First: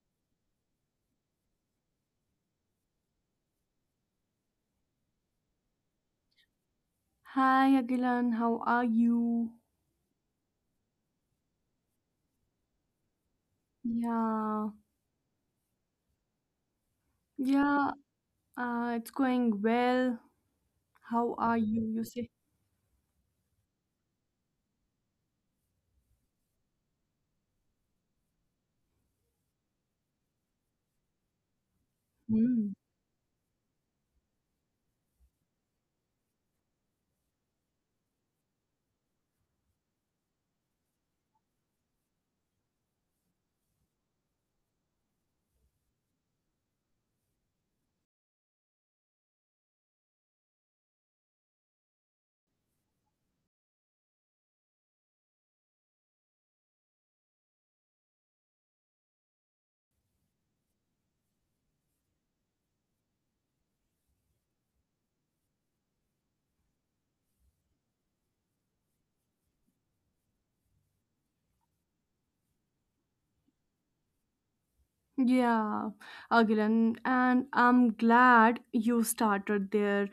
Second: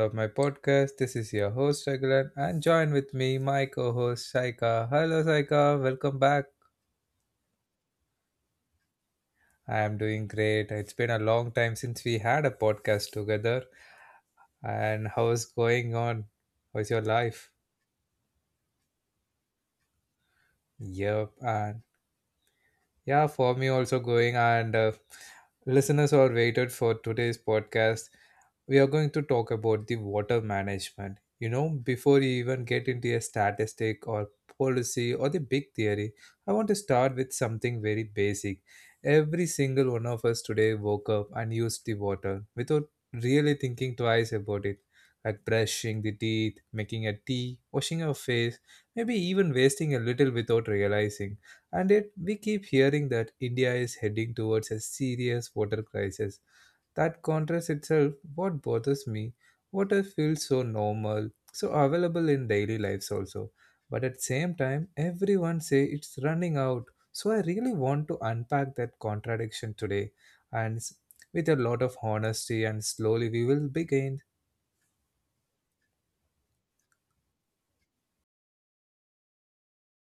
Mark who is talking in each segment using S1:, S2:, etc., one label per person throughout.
S1: of my podcast. This is your host Raglan and join with me my co-host Saika. Hello Saika, welcome back.
S2: Hi Agilan, how are you?
S1: I am doing great. It's been a long time since we had a podcast together.
S2: Yeah,
S1: And how's going on? How's your life?
S2: yeah, it's going well.
S1: Yep.
S2: How are you?
S1: And. Yeah, for me also going and listeners who are waited for today's podcast, we are going to talk about the water management. You know, before you even
S2: Hmm.
S1: get into a statistic or policy or the big theory, I want to start with something very basic. Every single one of us today woke up and used the water without really thinking twice about it, like brushing the teeth, making a tea, washing our face, maybe even wasting a little without realizing. And yet, we keep hearing that India is heading towards a serious water crisis. That contrast itself, what bothers me, water feels so normal, so available in daily lives also. But at the same time, everyone say it's running out. So I really want to unpack that contradiction today, and s- with a lot of honesty, and slowly we will begin.
S2: Yeah, Again, and I'm glad you started there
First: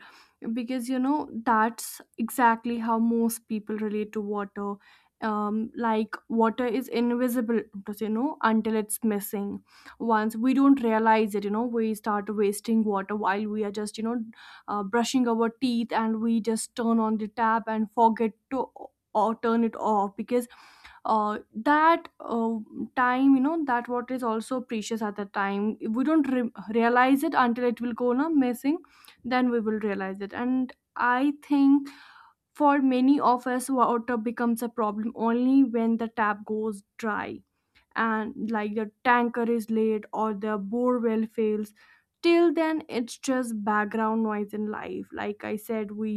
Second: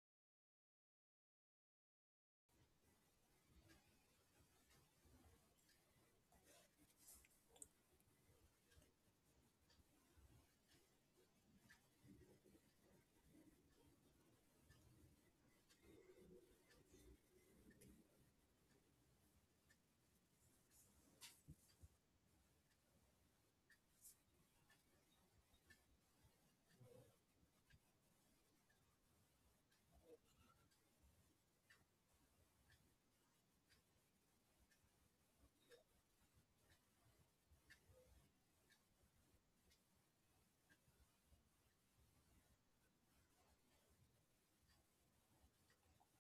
S2: because you know that's exactly how most people relate to water. Like water is invisible to us, you know, until it's missing. Once we don't realize it, you know, we start wasting water while we are just brushing our teeth, and we just turn on the tap and forget to or turn it off because that time, you know, that what is also precious at the time we don't realize it until it will go na missing. Then we will realize it. And I think for many of us water becomes a problem only when the tap goes dry, and like the tanker is late or the borewell fails. Till then it's just background noise in life. Like I said, we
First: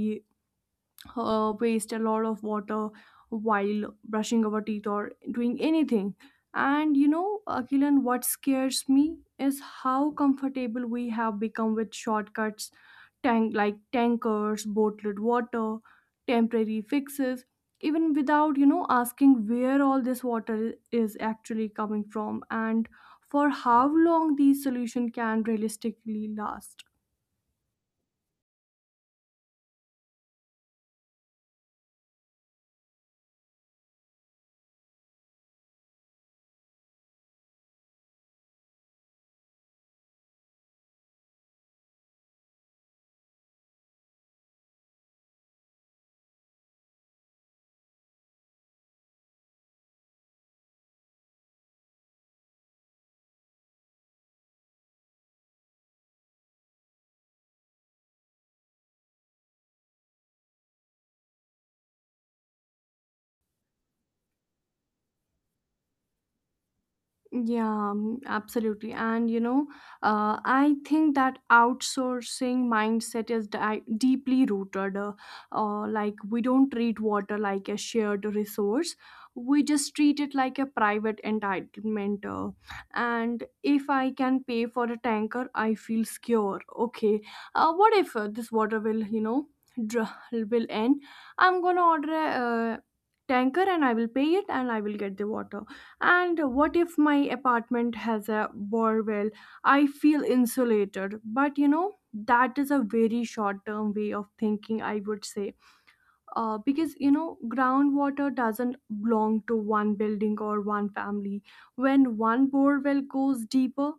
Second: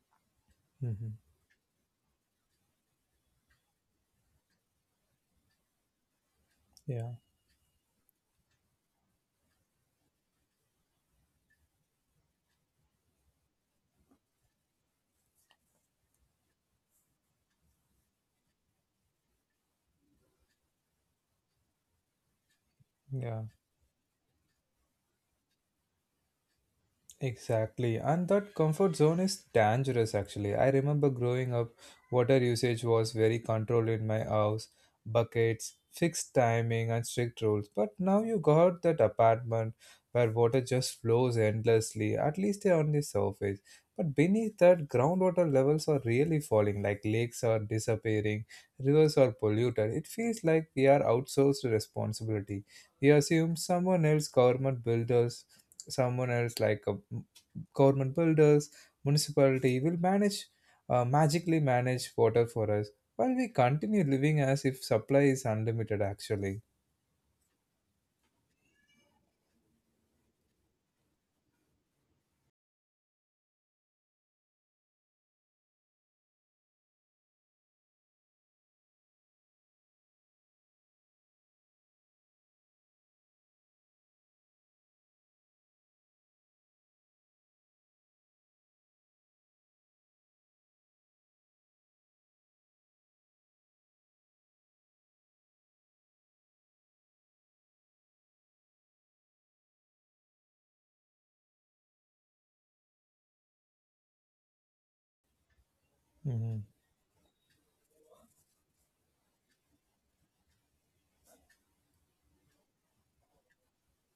S1: Mhm.
S2: waste a lot of water while brushing our teeth or doing anything. And you
S1: Yeah,
S2: know, Akilan, what scares me is how comfortable we have become with shortcuts, tankers, bottled water, temporary fixes, even without, you know, asking where all this water is actually coming from and
S1: yeah.
S2: for how long these solutions can realistically last.
S1: Exactly, and that comfort zone is dangerous actually. I remember growing up, water usage was very controlled in my house, buckets, fixed timing, and strict rules. But now you got that apartment where water just flows endlessly, at least on the surface. But beneath that, groundwater levels are really falling, like lakes are disappearing, rivers are polluted. It feels like we are outsourced responsibility. We assume someone else, government builders, someone else like a government builders municipality will manage magically manage water for us while we continue living as if supply is unlimited actually.
S2: Yeah, mm, absolutely. And you know, I think that outsourcing mindset is deeply rooted. Like, we don't treat water like a shared resource, we just treat it like a private entitlement. And if I can pay for a tanker, I feel secure. Okay, what if this water will, you know, dr- will end? I'm gonna order a tanker and I will pay it and I will get the water. And what if my apartment has a borewell? I feel insulated. But you know, that is a very short term way of thinking, I would say.
S1: Mhm.
S2: Because you know, groundwater doesn't belong to one building or one family. When one borewell goes deeper,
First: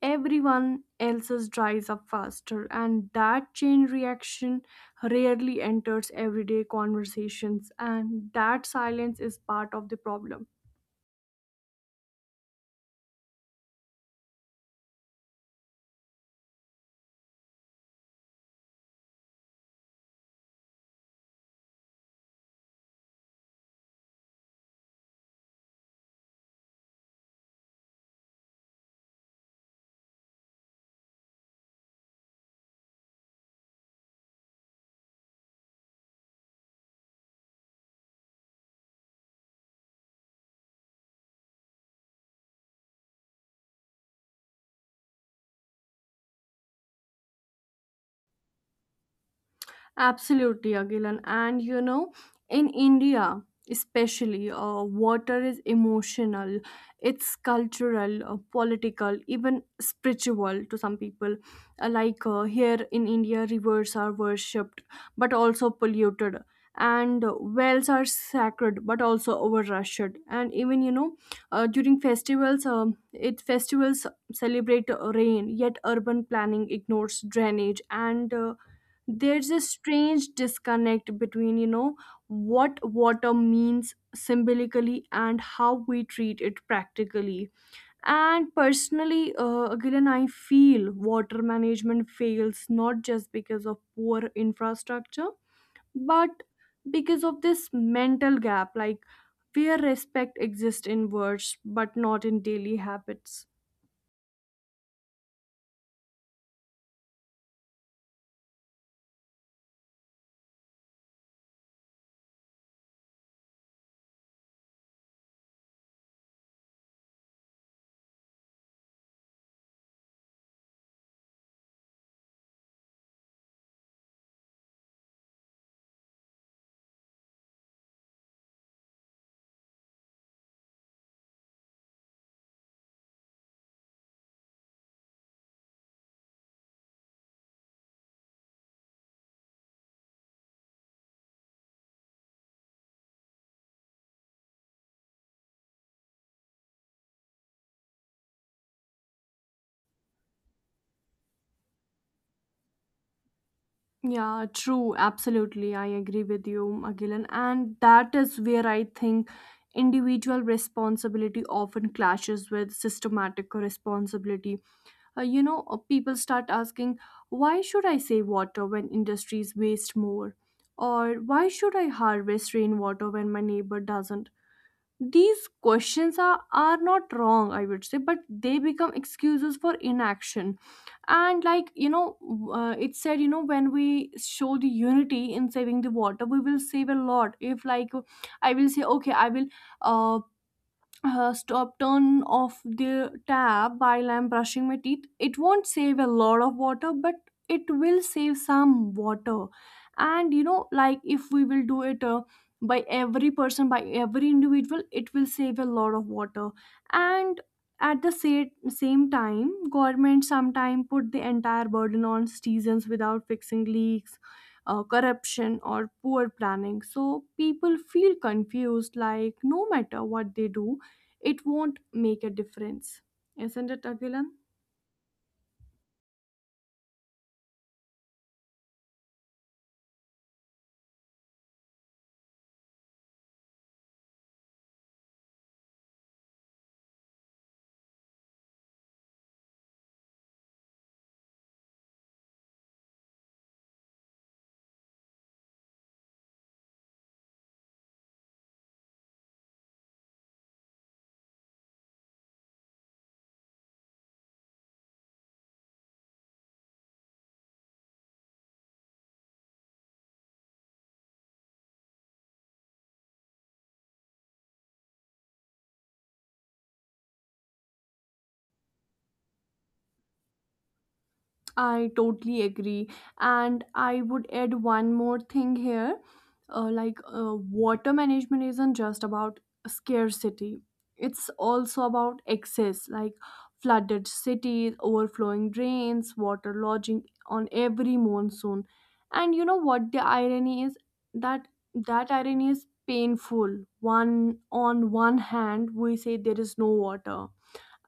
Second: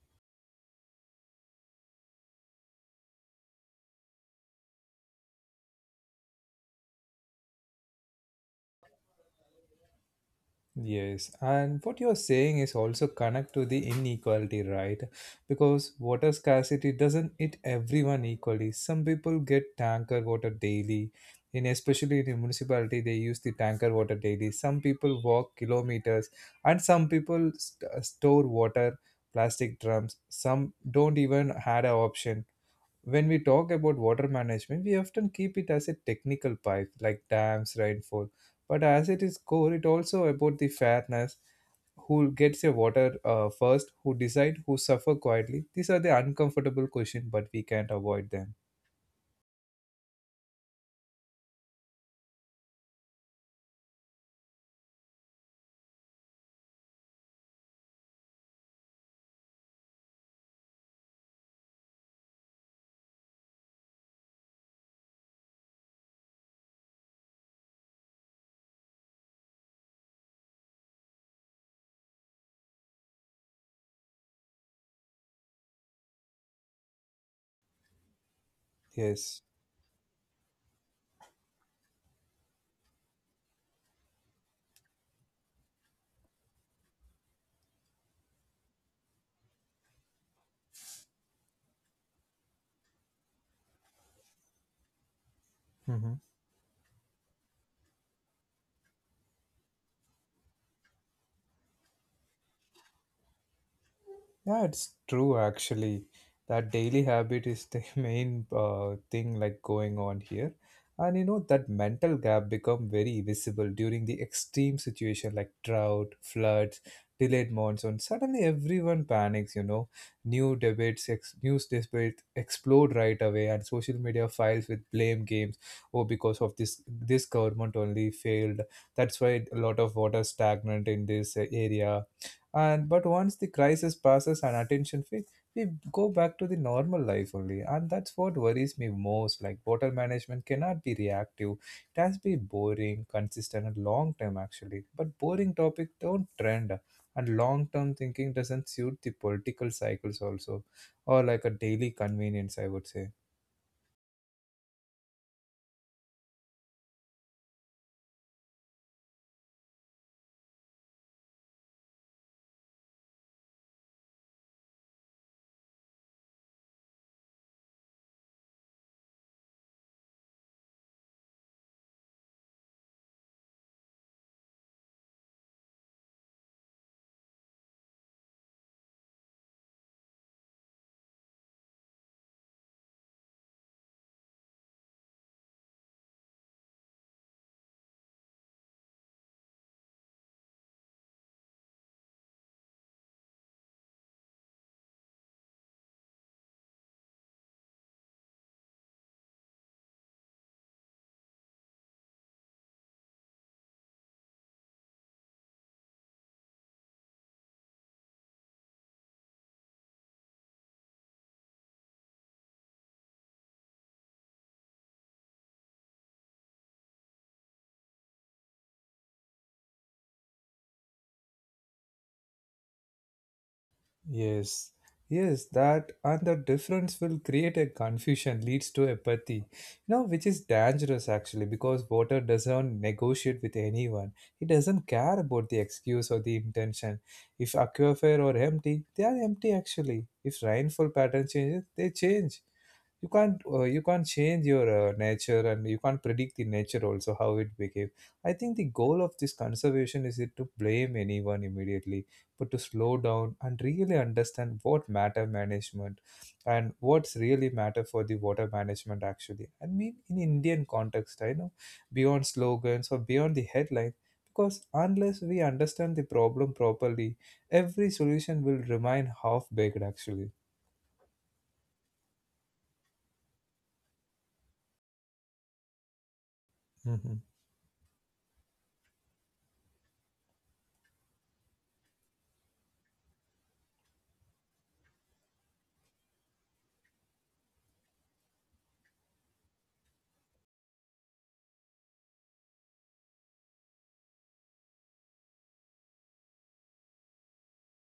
S2: everyone else's dries up faster, and that chain reaction rarely enters everyday conversations. And that silence is part of the problem.
S1: Yes, and what you're saying is also connect to the inequality, right? Because water scarcity doesn't hit everyone equally. Some people get tanker water daily. In especially in the municipality, they use the tanker water daily. Some people walk kilometers, and store water, plastic drums. Some don't even had a option. When we talk about water management, we often keep it as a technical pipe like dams, rainfall. But as it is core, it also about the fairness. Who gets your water first? Who decide? Who suffer quietly? These are the uncomfortable questions, but we can't avoid them.
S2: Absolutely, Agilan. And you know, in India especially, water is emotional, it's cultural, political, even spiritual to some people. Here in India, rivers are worshipped but also polluted, and wells are sacred but also overrushed. And even, you know, during festivals, it festivals celebrate rain, yet urban planning ignores drainage. And there's a
S1: Yes.
S2: strange disconnect between, you know, what water means symbolically and how we treat it practically and personally. Gillian, I feel water management fails not just because of poor infrastructure,
S1: Mm-hmm.
S2: but because of this mental gap, like where respect exists in words but not in daily habits.
S1: Yeah, it's true actually. That daily habit is the main thing like going on here. And you know that mental gap become very visible during the extreme situation like drought, floods, delayed monsoon. Suddenly everyone panics, you know. News debates explode right away and social media files with blame games. Oh, because of this government only failed. That's why a lot of water stagnant in this area and but once the crisis passes and attention fades, we go back to the normal life only. And that's what worries me most, like water management cannot be reactive, it has to be boring, consistent and long term actually. But boring topic don't trend and long term thinking doesn't suit the political cycles also, or like a daily convenience, I would say.
S2: Yeah, true. Absolutely. I agree with you, Agilan. And that is where I think individual responsibility often clashes with systematic responsibility. People start asking, why should I save water when industries waste more? Or why should I harvest rainwater when my neighbor doesn't? These questions are not wrong, I would say, but they become excuses for inaction. And like, you know, it said, you know, when we show the unity in saving the water, we will save a lot. If like I will say, okay, I will. Uh, Stop turn off the tap while I'm brushing my teeth. It won't save a lot of water, but it will save some water. And you know, like if we will do it by every person, by every individual, it will save a lot of water. And at the same time, government sometimes put the entire burden on citizens without fixing leaks. Corruption or poor planning, so people feel confused, like no matter what they do it won't make a difference. Isn't it, Agilan?
S1: Yes, yes, that and the difference will create a confusion, leads to apathy, you know, which is dangerous actually because water doesn't negotiate with anyone. It doesn't care about the excuse or the intention. If aquifer are empty, they are empty actually. If rainfall pattern changes, they change. You can't change your nature and you can't predict the nature also how it behave. I think the goal of this conservation is it to blame anyone immediately but to slow down and really understand what matter management and what's really matter for the water management actually. I mean, in Indian context, I know beyond slogans or beyond the headline, because unless we understand the problem properly, every solution will remain half baked actually.
S2: I totally agree. And I would add one more thing here.
S1: Hmm.
S2: Water management isn't just about scarcity, it's also about excess, like flooded cities, overflowing drains, water lodging on every monsoon. And you know what the irony is? That that irony is painful. One on one hand, we say there is no water,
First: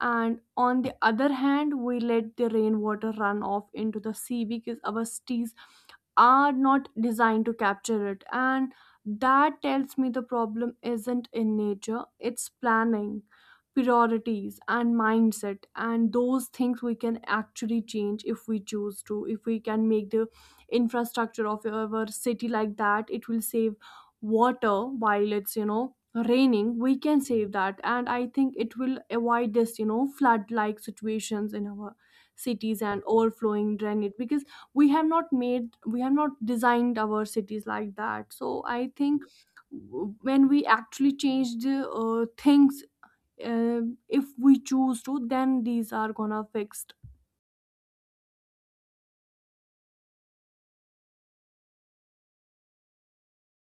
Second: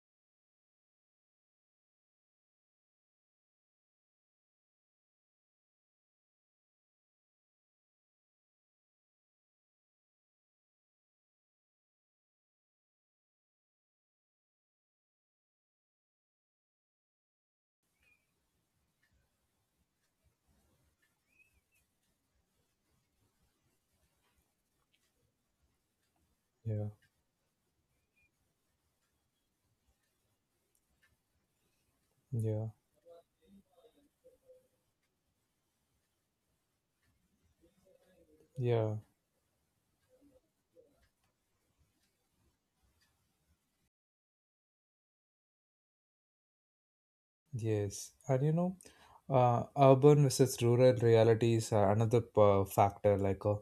S2: and on the other hand we let the rainwater run off into the sea because our cities are not designed to capture it. And that tells me the problem isn't in nature, it's planning, priorities and mindset, and those things we can actually change if we choose to. If we can make the infrastructure of our city like that, it will save water while it's, you know, raining.
S1: Yeah,
S2: We can save that, and I think it will avoid this, you know, flood like situations in our
S1: yeah,
S2: cities and overflowing drainage, because we have not designed our cities like that. So I
S1: yeah.
S2: think when we actually change the things, uh, if we choose to, then these are gonna fixed.
S1: Yes, and you know, urban versus rural reality is another factor. Like,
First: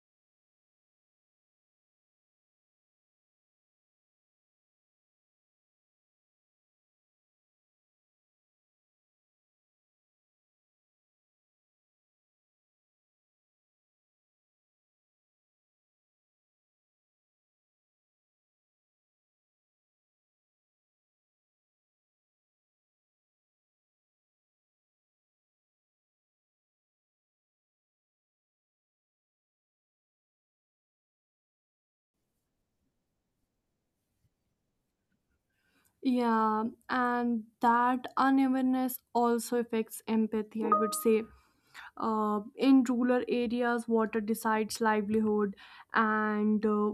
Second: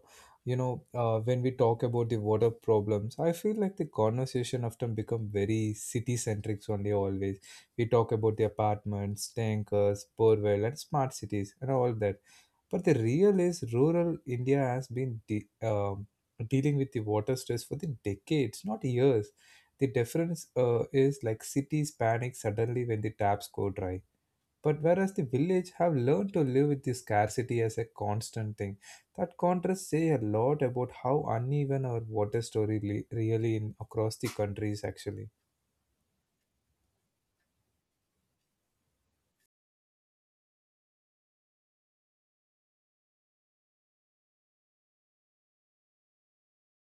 S1: you know, when we talk about the water problems, I feel like the conversation often become very city centric only. Always, we talk about the apartments, tankers, borewell, and smart cities, and all that. But the real is rural India has been dealing with the water stress for the decades, not years. The difference is like cities panic suddenly when the taps go dry, but whereas the village have learned to live with the scarcity as a constant thing. That contrast say a lot about how uneven our water really in across the countries actually.
S2: Yeah, and that unevenness also affects empathy, I would say. In rural areas water decides livelihood, and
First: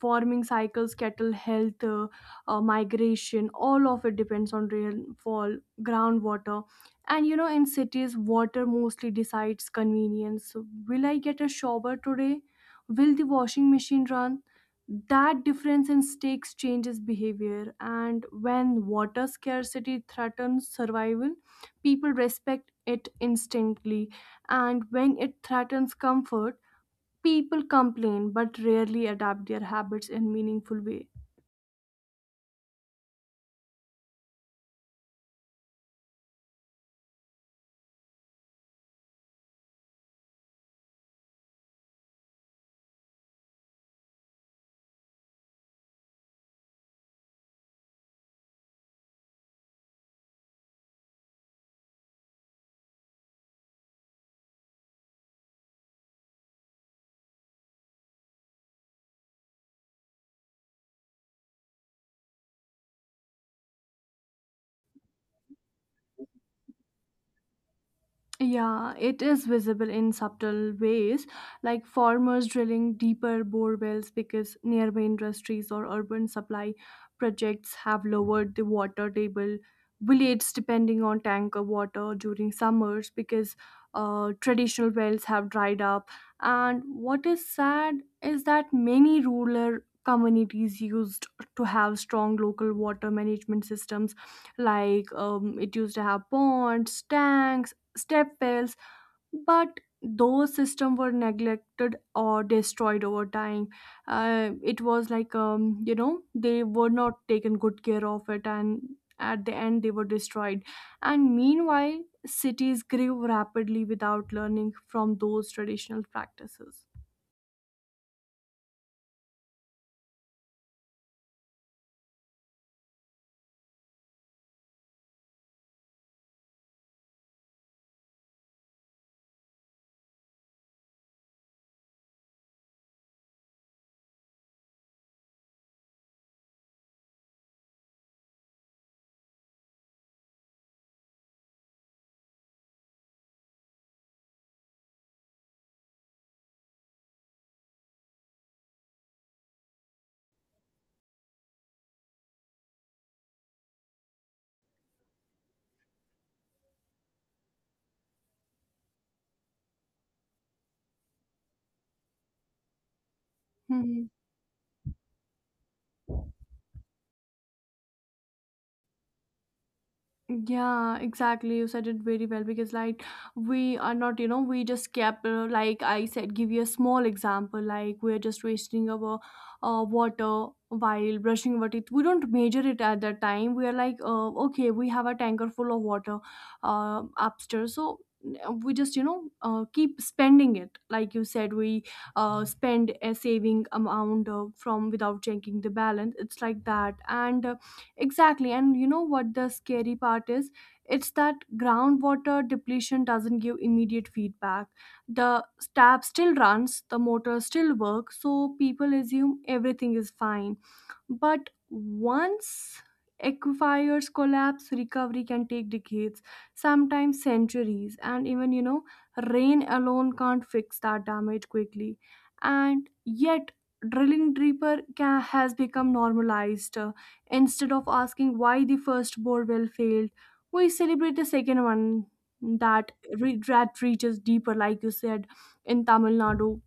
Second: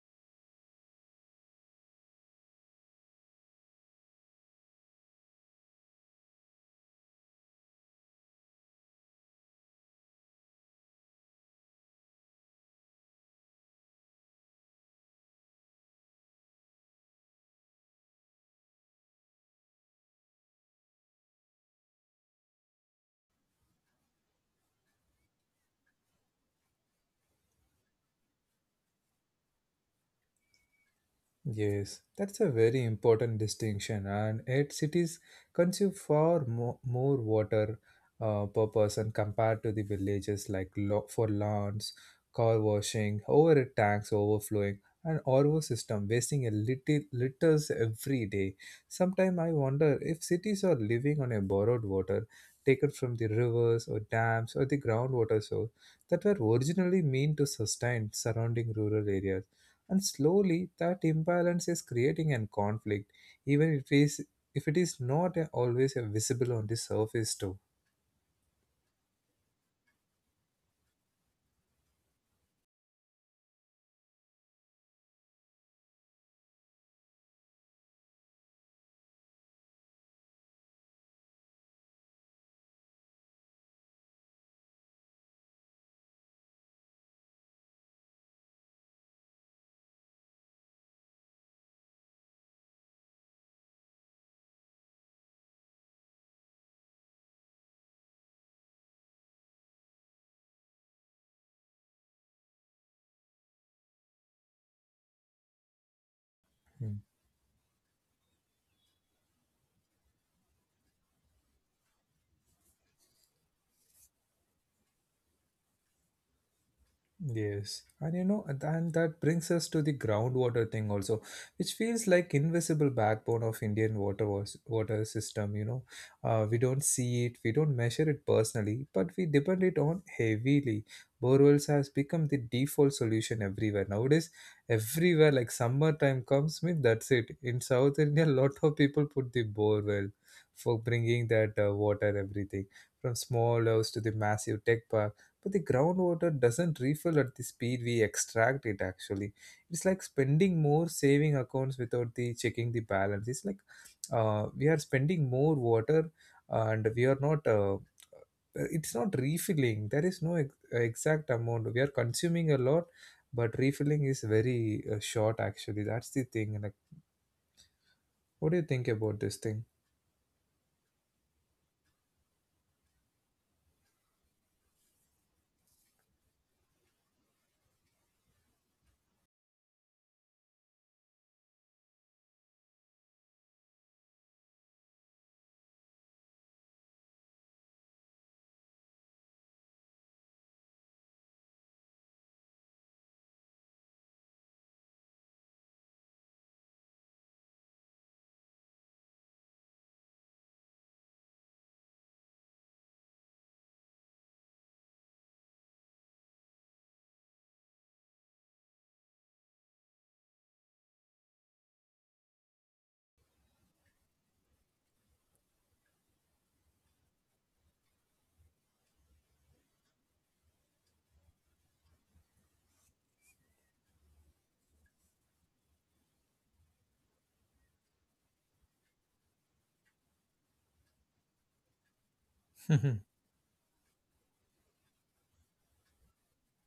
S2: farming cycles, cattle health, migration, all of it depends on rainfall, groundwater. And you know, in cities water mostly decides convenience. Will I get a shower today? Will the washing machine run? That difference in stakes changes behavior. And when water scarcity threatens survival, people respect it instantly. And when it threatens comfort, people complain but rarely adapt their habits in meaningful way.
S1: Yes, that's a very important distinction, and yet cities consume far more water per person compared to the villages, like for lawns, car washing, overhead tanks overflowing, and RO system wasting a little liters every day. Sometimes I wonder if cities are living on a borrowed water taken from the rivers or dams or the groundwater source that were originally meant to sustain surrounding rural areas, and slowly that imbalance is creating a conflict, even if it is not always visible on the surface too.
S2: Yeah, it is visible in subtle ways, like farmers drilling deeper bore wells because nearby industries or urban supply projects have lowered the water table. Villages depending on tanker water during summers because traditional wells have dried up. And what is sad is that many rural communities used to have strong local water management systems, like it used to have ponds, tanks, step wells, but those systems were neglected or destroyed over time. It was like, you know, they were
S1: Hmm.
S2: not taken good care of it, and at the end they were destroyed. And meanwhile, cities grew rapidly without learning from those traditional practices.
S1: Yes, and you know, and that brings us to the groundwater thing also, which feels like invisible backbone of Indian water system. You know, we don't see it, we don't measure it personally, but we depend it on heavily. Borewells has become the default solution everywhere nowadays. Everywhere, like summertime comes, mean that's it. In South India, a lot of people put the borewell for bringing that water, everything from small house to the massive tech park, but the groundwater doesn't refill at the speed we extract it actually. It's like spending more saving accounts without the checking the balance. It's like we are spending more water, and we are not it's not refilling. There is no exact amount, we are consuming a lot but refilling
S2: Hmm.
S1: is very short actually. That's the thing, like what do you think about this thing?
S2: Yeah, exactly. You said it very well because, like, we are not, you know, we just kept, like I said, give you a small example. Like, we're just wasting our water while brushing our teeth. We don't measure it at that time. We are like, okay, we have a tanker full of water upstairs. So, we just, you know, keep spending it. Like you said, we spend a saving amount from without checking the balance. It's like that. And, exactly. And you know what the scary part is? It's that groundwater depletion doesn't give immediate feedback. The tap still runs, the motor still works, so people assume everything is fine. But once aquifers collapse, recovery can take decades, sometimes centuries, and even, you know, rain alone can't fix that damage quickly. And yet, drilling deeper ca has become normalized. Instead of asking why the first borewell failed, we celebrate the second one that that reaches deeper. Like you said, in Tamil Nadu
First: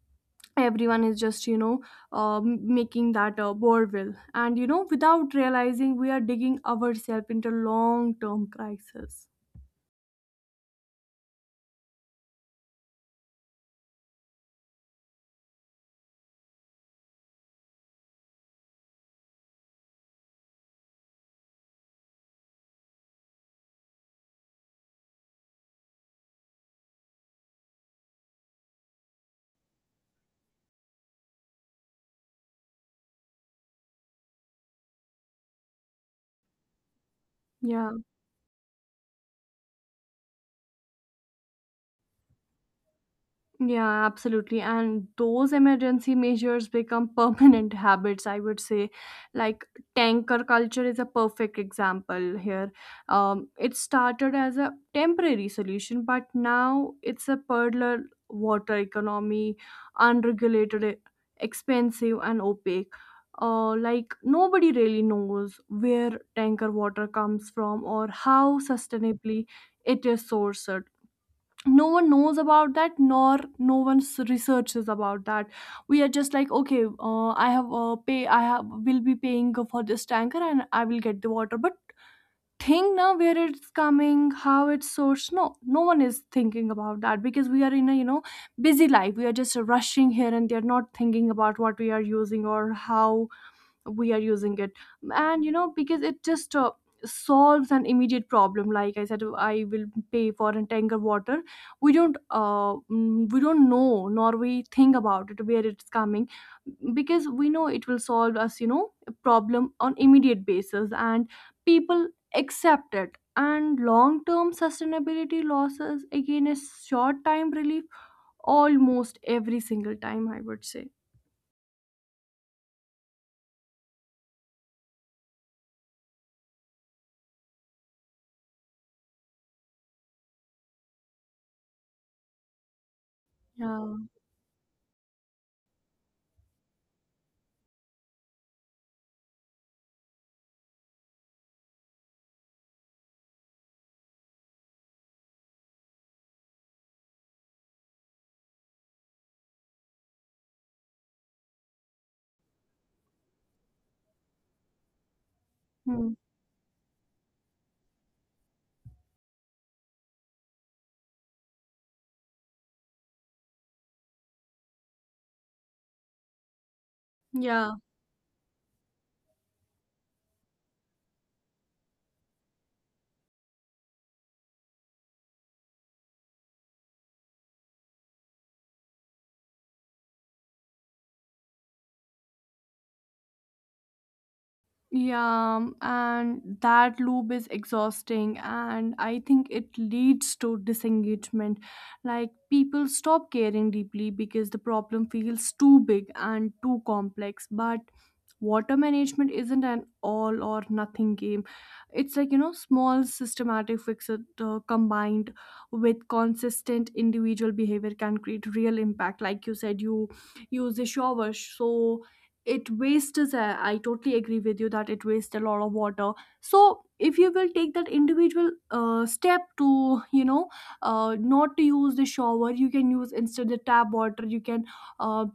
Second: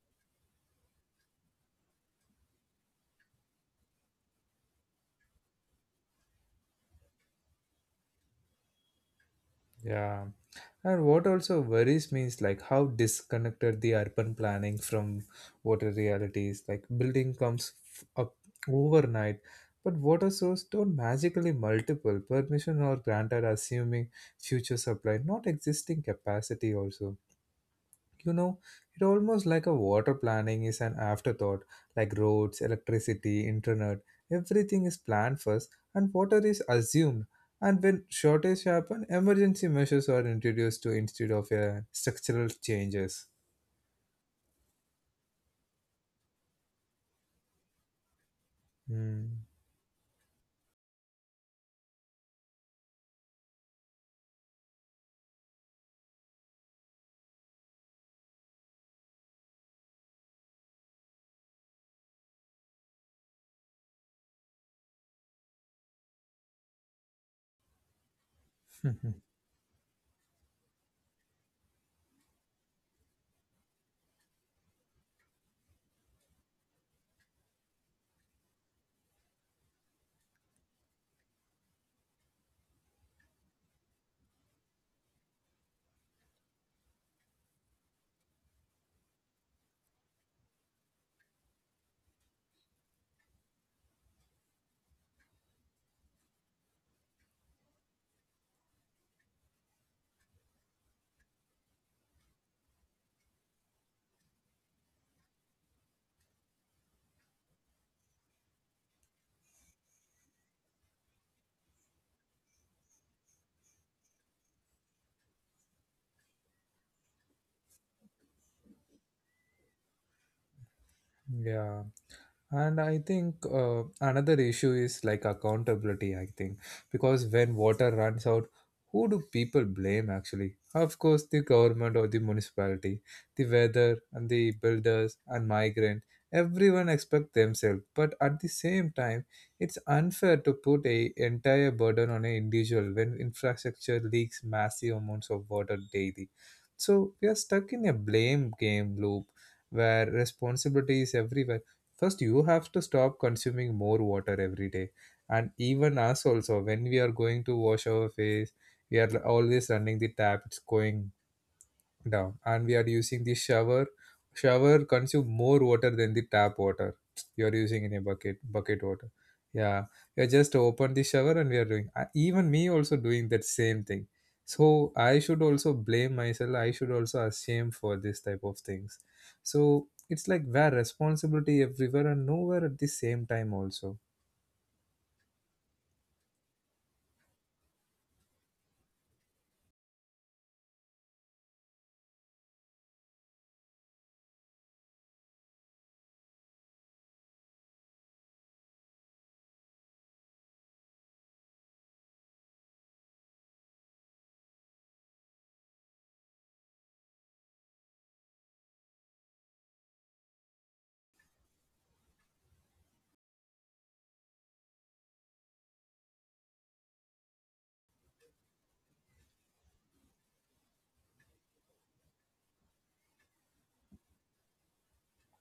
S2: everyone is just, you know, making that borewell, and you know, without realizing we are digging ourselves into long term crisis.
S1: Yeah. And what also worries me is like how disconnected the urban planning from water reality is. Like building comes up overnight, but water source don't magically multiple permission or granted, assuming future supply, not existing capacity also. You know, it almost like a water planning is an afterthought, like roads, electricity, internet, everything is planned first and water is assumed. And
S2: Yeah,
S1: when shortage happen, emergency measures are introduced to instead of structural changes.
S2: Yeah, absolutely. And those emergency measures become permanent habits, I would say.
S1: Hmm.
S2: Like tanker culture is a perfect example here. It started as a temporary solution, but now it's a peddler water economy, unregulated, expensive, and opaque. Like nobody really knows where tanker water comes from or how sustainably it is sourced. No one knows about that, nor no one s- researches about that. We are just like, okay, I have pay I have will be paying for this tanker and I will get the water, but think now where it's coming, how it's sourced. No one is thinking about that because we are in a, you know, busy life. We are just rushing here and they're not thinking about what we are using or how we are using it. And you know, because it just solves an immediate problem. Like I said, I will pay for a tanker water. We don't we don't know, nor we think about it where it's coming, because we know it will solve us, you know, a problem on immediate basis. And people accept it, and long term sustainability losses again is short time relief almost every single time, I would say.
S1: Yeah. And I think another issue is like accountability, I think, because when water runs out, who do people blame actually? Of course, the government or the municipality, the
S2: Yeah.
S1: weather and the builders and migrant. Everyone expect themselves, but at the same time, it's unfair to put a entire burden on an individual when infrastructure leaks massive amounts of water daily. So we are stuck in a blame game loop where responsibility is everywhere. First, you have to stop consuming more water every day. And even
S2: Hmm.
S1: us also, when we are going to wash our face, we are always running the tap, it's going down and we are using the shower. Shower consume more water than the tap water you are
S2: Yeah.
S1: using in a bucket water. Yeah, we are just open the shower and we are doing, even me also doing that same thing. So I should also blame myself, I should also ashamed for this type of things. So it's like where responsibility everywhere and nowhere at the same time also.
S2: Yeah, and that loop is exhausting, and I think it leads to disengagement. Like, people stop caring deeply because the problem feels too big and too complex. But water management isn't an all or nothing game, it's like, you know, small systematic fixes combined with consistent individual behavior can create real impact. Like you said, you use a shower, so it wastes I totally agree with you that it wastes a lot of water. So if you will take that individual step to not to use the shower, you can use instead the tap water. You can uh,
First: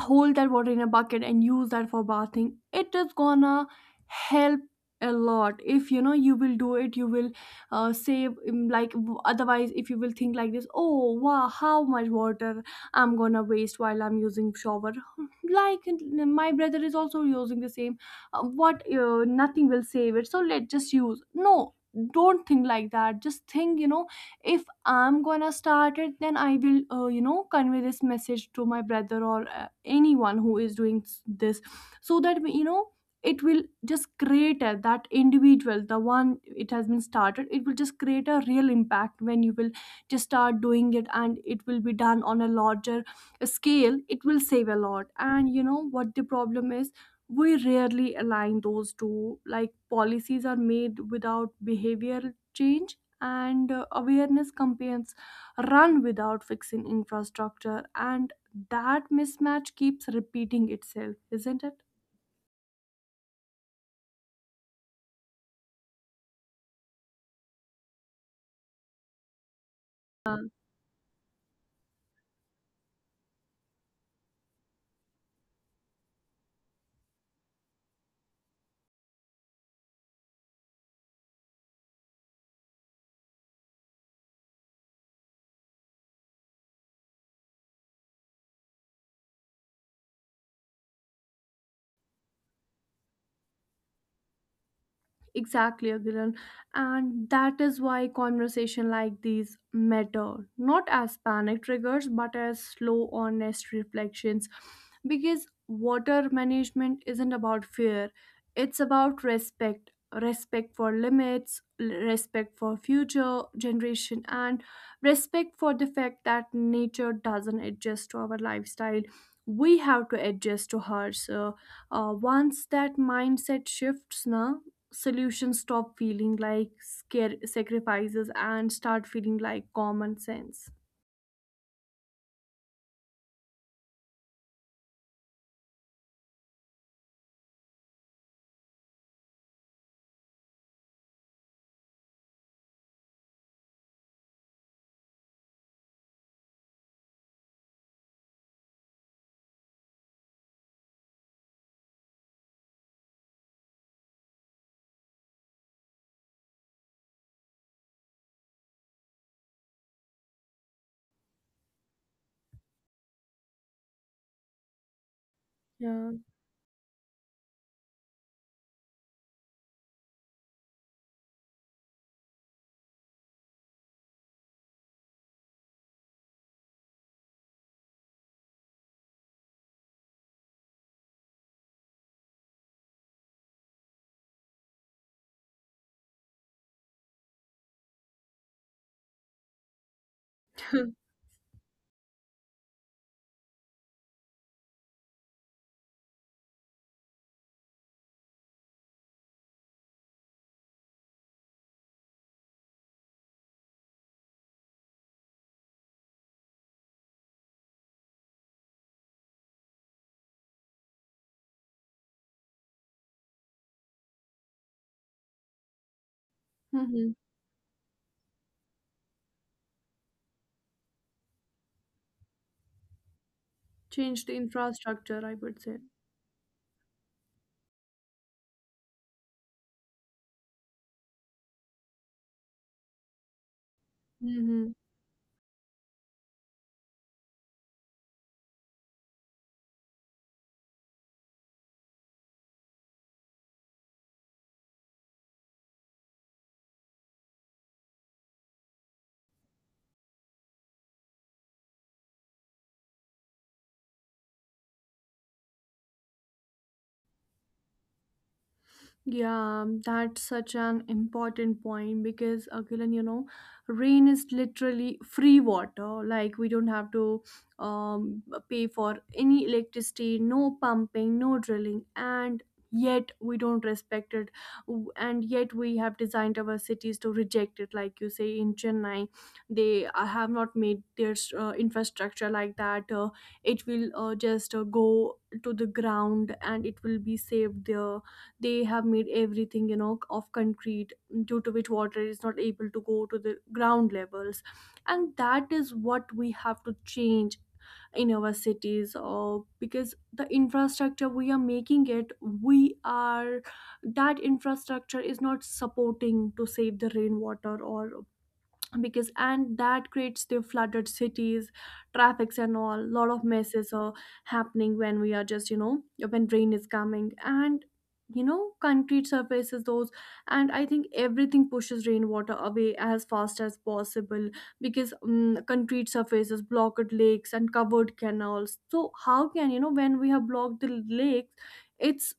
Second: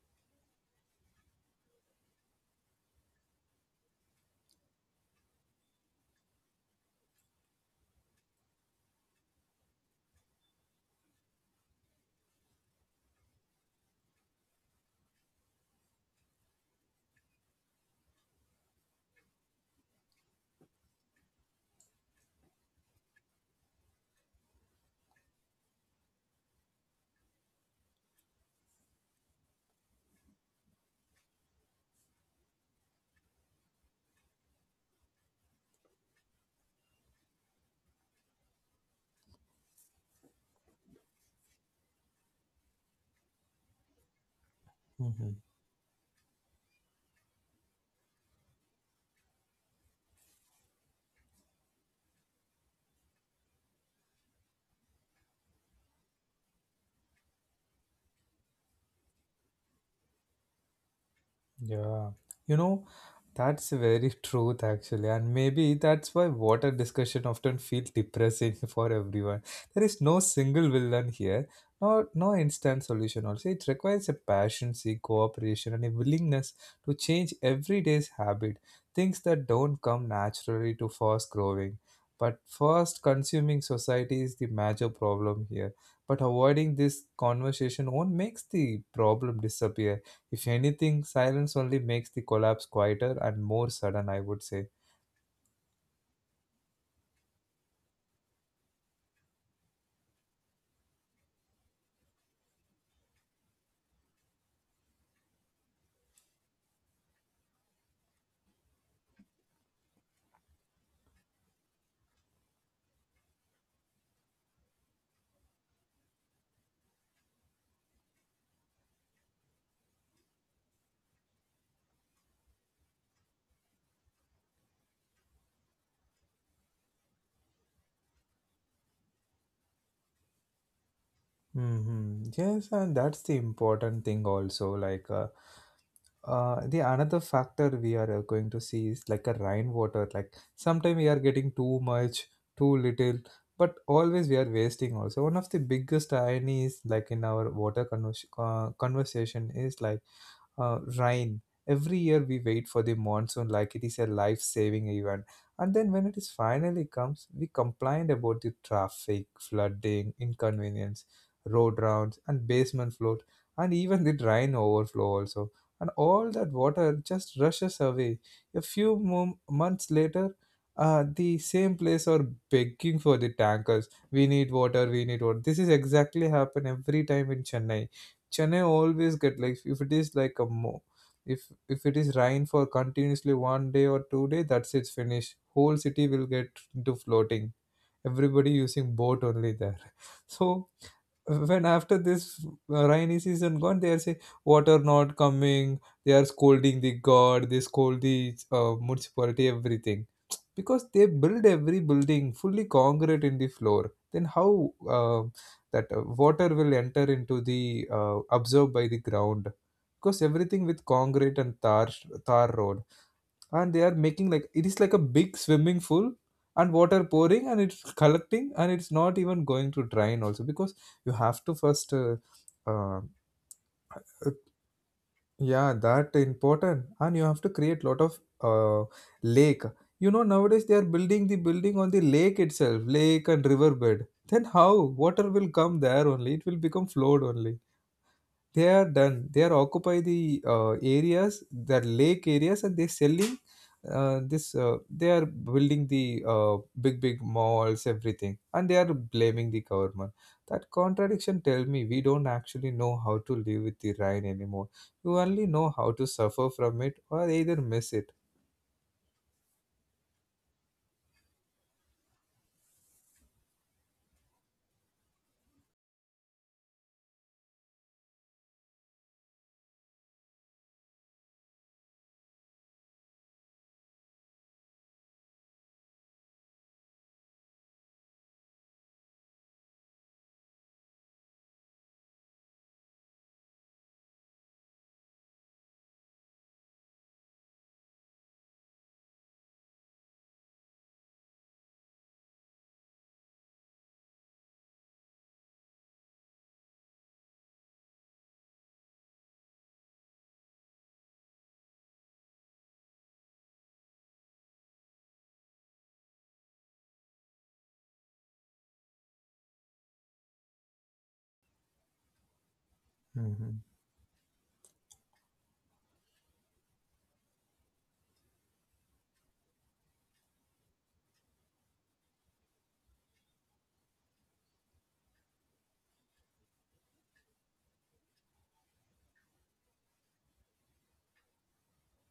S2: hold that water in a bucket and use that for bathing. It is gonna help a lot. If you know, you will do it. You will save like otherwise if you will think like this, oh wow, how much water I'm gonna waste while I'm using shower. Like my brother is also using the same, what, nothing will save it, so let just use. No, don't think like that. Just think, you know, if I'm gonna start it, then I will, you know, convey this message to my brother or anyone who is doing this, so that you know, it will just create a, that individual, the one it has been started, it will just create a real impact when you will just start doing it, and it will be done on a larger scale. It will save a lot. And you know what the problem is? We rarely align those two. Like policies are made without behavioral change, and awareness campaigns run without fixing infrastructure, and that mismatch keeps repeating itself, isn't it?
S1: Yeah, you know, that's very truth actually, and maybe that's why water discussion often feel depressing for everyone. There is no single villain here, nor no instant solution also. It requires a passion, cooperation, and a willingness to change everyday's habit, things that don't come naturally to fast growing. But fast consuming society is the major problem here. But avoiding this conversation won't makes the problem disappear. If anything, silence only makes the collapse quieter and more sudden, I would say.
S2: Exactly, Agilan. And that is why conversation like these matter, not as panic triggers, but as slow, honest reflections. Because water management isn't about fear, it's about respect. Respect for limits, respect for future generation, and respect for the fact that nature doesn't adjust to our lifestyle. We have to adjust to hers. So, once that mindset shifts, now solutions stop feeling like scare sacrifices and start feeling like common sense.
S1: Hmm. Yes, and that's the important thing also. Like, the another factor we are going to see is like a rainwater. Like, sometimes we are getting too much, too little, but always we are wasting also. One of the biggest ironies, like in our conversation, is like rain. Every year we wait for the monsoon like it is a life saving event. And then when it is finally comes, we complain about the traffic, flooding, inconvenience, road rounds and basement floors, and even the drain overflow also, and
S2: Yeah.
S1: all that water just rushes away. A few months later the same place are begging for the tankers. We need water, we need water. This is exactly happen every time in Chennai. Chennai always get like if it is like a mo- if- if it is rain for continuously one day or two day, that's it's finished, whole city will get into floating, everybody using boat only there. So when after this rainy season gone, they are saying water not coming. They are scolding the god, they scold the municipality, everything. Because they build every building fully concrete in the floor, then how uh, that water will enter into the, absorbed by the ground, because everything with concrete and tar, tar road, and they are making like it is like a big swimming pool, and water
S2: Mhm.
S1: pouring and it's collecting and it's not even going to drain also. Because you have to first uh,
S2: Change the
S1: uh,
S2: infrastructure, I would say.
S1: yeah, that important. And you have to create lot of uh, lake. You know, nowadays they are building the building on the lake itself, lake and riverbed. Then how water will come there? Only it will become flowed only. They are done, they are occupy the uh, areas, the lake areas, and they're selling this, they are building the uh, big big malls, everything, and they are blaming the government. That contradiction, tell me. We don't actually know how to live with the rain anymore. You only know how to suffer from it or either miss it.
S2: Yeah, that's such an important point, because Akilan, you know, rain is literally free water. Like we don't have to um, pay for any electricity, no pumping, no drilling, and yet we don't respect it. And yet we have designed our cities to reject it. Like you say in Chennai, they have not made their infrastructure like that. It will just go to the ground and it will be saved there. They have made everything, you know, of concrete, due to which water is not able to go to the ground levels. And that is what we have to change in our cities, because the infrastructure we are making it, we are that infrastructure is not supporting to save the rainwater. Or because, and that creates the flooded cities, traffics and all, lot of
S1: Hmm,
S2: messes are happening when we are just, you know, when rain is coming. And you know, concrete surfaces those, and I think everything pushes rainwater away as fast as possible, because concrete surfaces blocked lakes and covered canals. So how can, you know, when we have blocked the lakes, it's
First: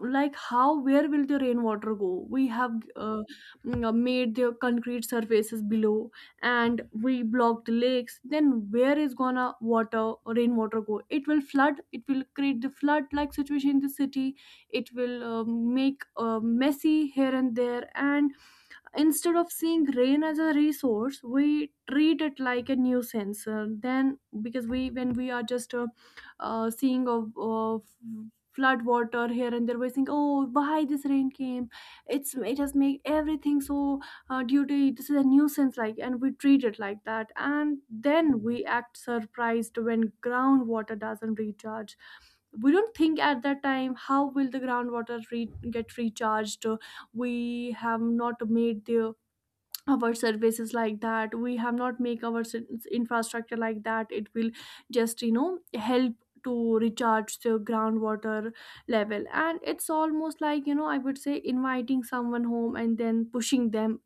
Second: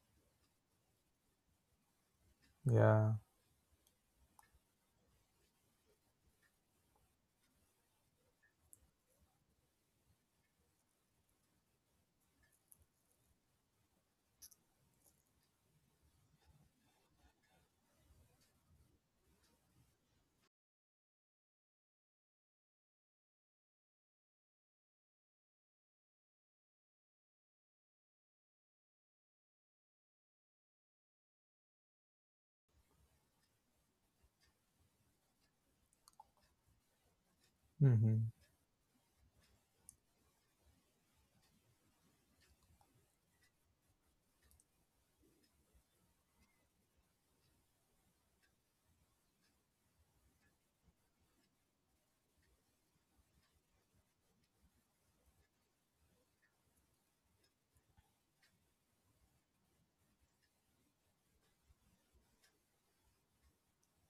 S2: like how, where will the rainwater go? We have
S1: yeah,
S2: made the concrete surfaces below, and we blocked lakes, then where is gonna water, rainwater go? It will flood, it will create the flood like situation in the city. It will make messy here and there. And instead of seeing rain as a resource, we treat it like a nuisance. Then, because we, when we are just seeing of flood water here and there, we think, oh, why this rain came? It's, it has made everything so due to, this is a nuisance like, and we treat it like that, and
S1: hmm.
S2: then we act surprised when groundwater doesn't recharge. We don't think at that time how will the groundwater get recharged. We have not made the our services like that. We have not make our infrastructure like that it will just, you know, help to recharge the groundwater level. And it's almost like, you know, I would say, inviting someone home and then pushing them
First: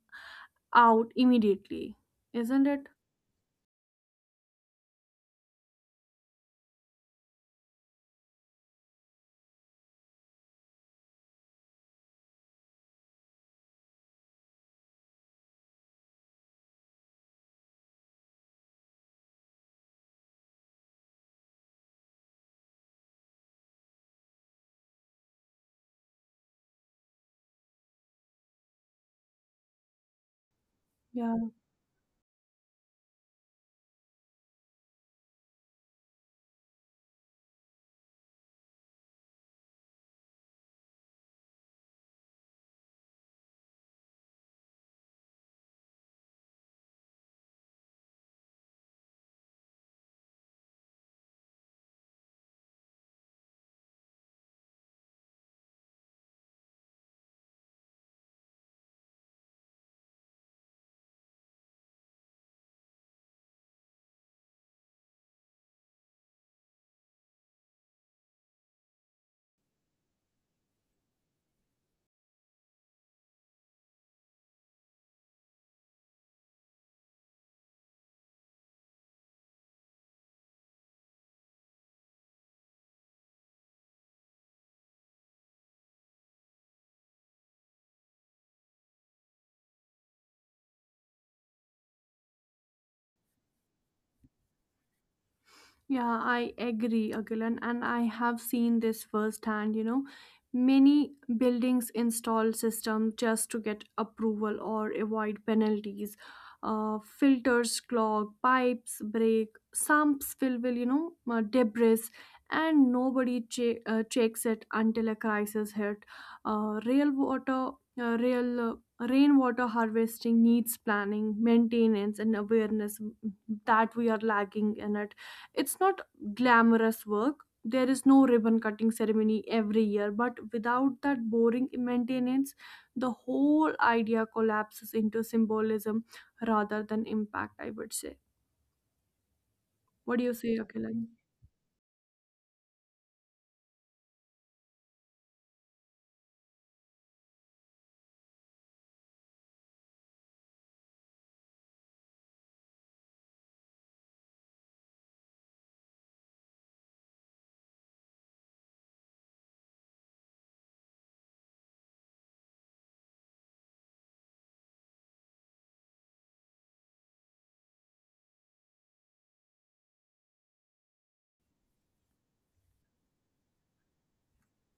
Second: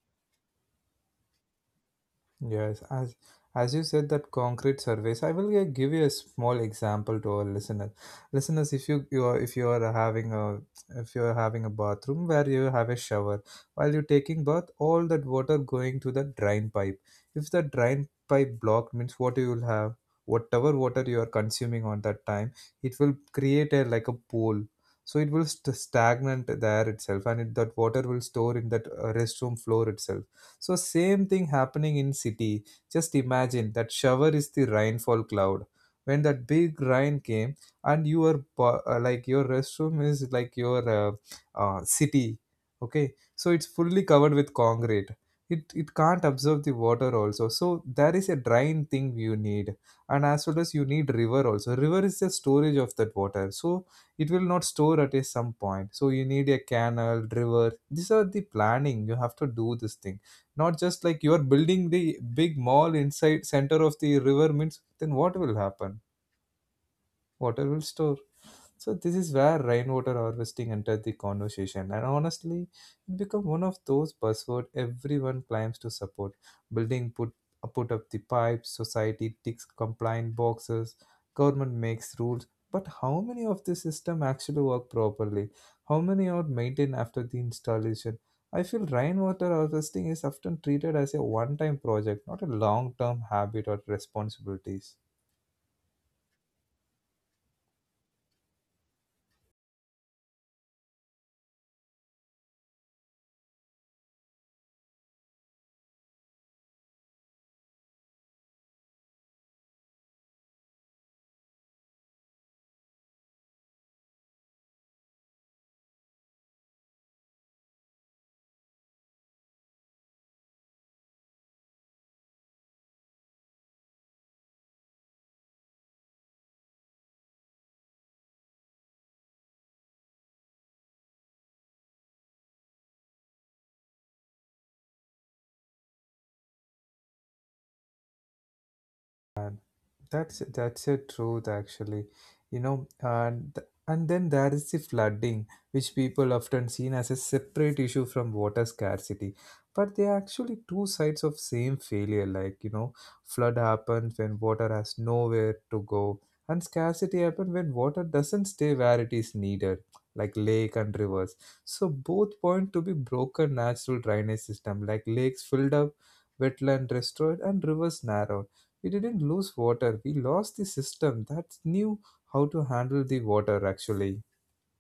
S2: out immediately, isn't
S1: Yes,
S2: it?
S1: as you said that concrete surveys, I will give you a small example to our listeners. Listeners, if you are, if you are having a, if you are having a bathroom where you have a shower, while you're taking bath, all that water going to the drain pipe. If the drain pipe blocked, means what you will have, whatever water you are consuming on that time, it will create a like a pool. So it will stagnant there itself, and it, that water will store in that restroom floor itself. So same thing
S2: Yeah.
S1: happening in city. Just imagine that shower is the rainfall cloud. When that big rain came and your like your restroom is like your city, okay? So it's fully covered with concrete. It can't absorb the water also. So there is a drain thing you need, and as well as you need river also. River is the storage of that water. So it will not store at a some point, so you need a canal, river. These are the planning you have to do, this thing. Not just like you are building the big mall inside center of the river means, then what will happen? Water will store. So this is where rainwater harvesting entered the conversation, and honestly, it became one of those buzzwords everyone claims to support. Building put put up the pipes, society ticks compliant boxes, government makes rules, but how many of the system actually work properly? How many are maintained after the installation? I feel rainwater harvesting is often treated as a one-time project, not a long-term habit or responsibilities.
S2: Yeah, I agree, Agilan, and I have seen this firsthand. You know, many buildings install systems just to get approval or avoid penalties. Filters clog, pipes break, sumps fill with debris, and nobody checks it until a crisis hit. Real water, real rainwater harvesting needs planning, maintenance, and awareness, that we are lagging in it. It's not glamorous work. There is no ribbon cutting ceremony every year, but without that boring maintenance, the whole idea collapses into symbolism rather than impact, I would say. What do
S1: That's
S2: you say,
S1: that's a
S2: Akhilan?
S1: truth actually, you know, and and then there is the flooding, which people often seen as a separate issue from water scarcity, but they are actually two sides of same failure. Like, you know, flood happens when water has nowhere to go, and scarcity happens when water doesn't stay where it is needed, like lake and rivers. So both point to be broken natural drainage system, like lakes filled up, wetland destroyed, and rivers narrowed. We didn't lose water, we lost the system that knew how to handle the water actually.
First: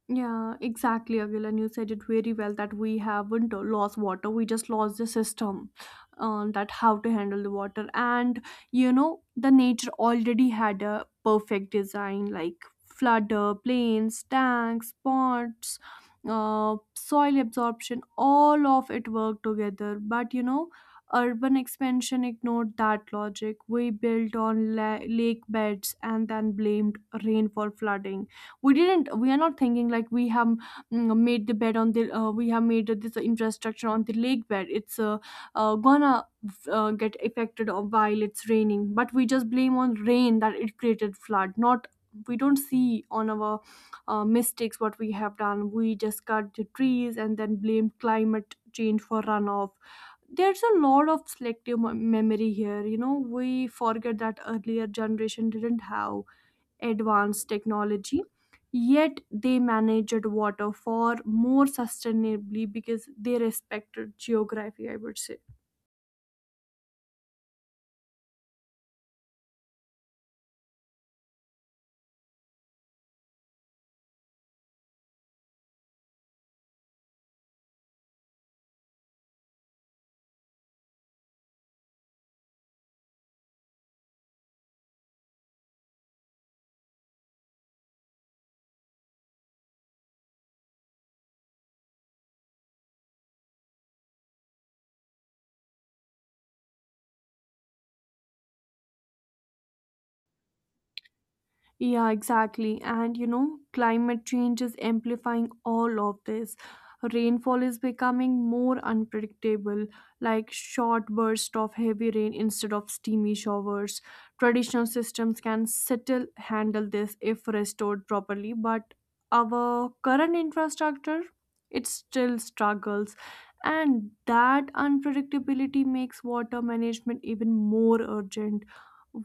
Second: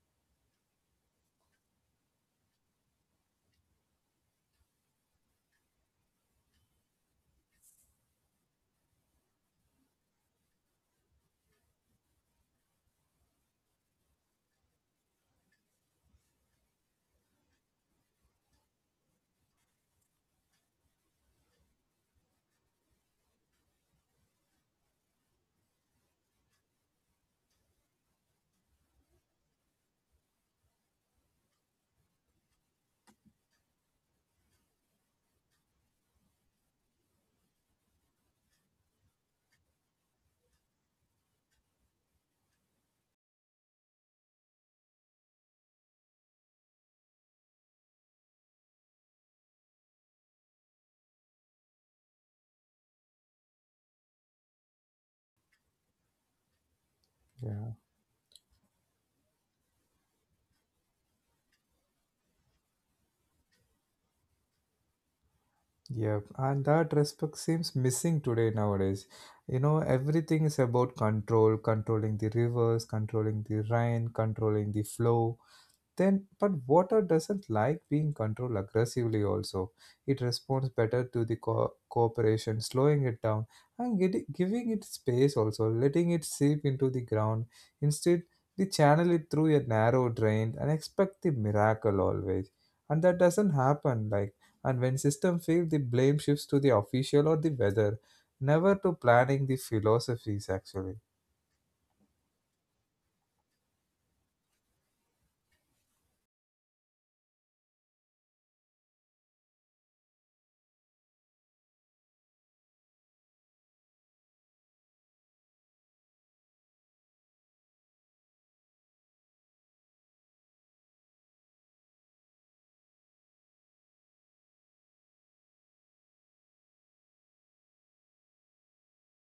S2: Yeah, exactly, Agilan. You said it very well that we haven't lost water. We just lost the system on that how to handle the water. And you know, the nature already had a perfect design, like flood, plains, tanks, ponds, soil absorption. All of it worked together. But you know, urban expansion ignored that logic. We built on lake beds and then blamed rain for flooding. We didn't, we are not thinking like we have made the bed on the, we have made this infrastructure on the lake bed. It's gonna get affected while it's raining, but we just blame on rain that it created flood. Not, we don't see on our mistakes what we have done. We just cut the trees and then blame climate change for runoff. There's a lot of selective memory here. You know, we forget that earlier generation didn't have advanced
S1: Yeah,
S2: technology, yet they managed water far more sustainably because they respected geography, I would say.
S1: yeah, and that respect seems missing today nowadays. You know, everything is about control, controlling the rivers, controlling the rain, controlling the flow. Then, but water doesn't like being controlled aggressively, also. It responds better to the cooperation, slowing it down and giving it space, also, letting it seep into the ground. Instead, we channel it through a narrow drain and expect the miracle always. And that doesn't happen. Like, and when system fail, the blame shifts to the official or the weather, never to planning the philosophies, actually.
S2: Yeah, exactly. And you know, climate change is amplifying all of this. Rainfall is becoming more unpredictable, like short bursts of heavy rain instead of steamy showers. Traditional systems can still handle this if restored properly, but our current infrastructure, it still struggles. And that unpredictability makes water management even more urgent.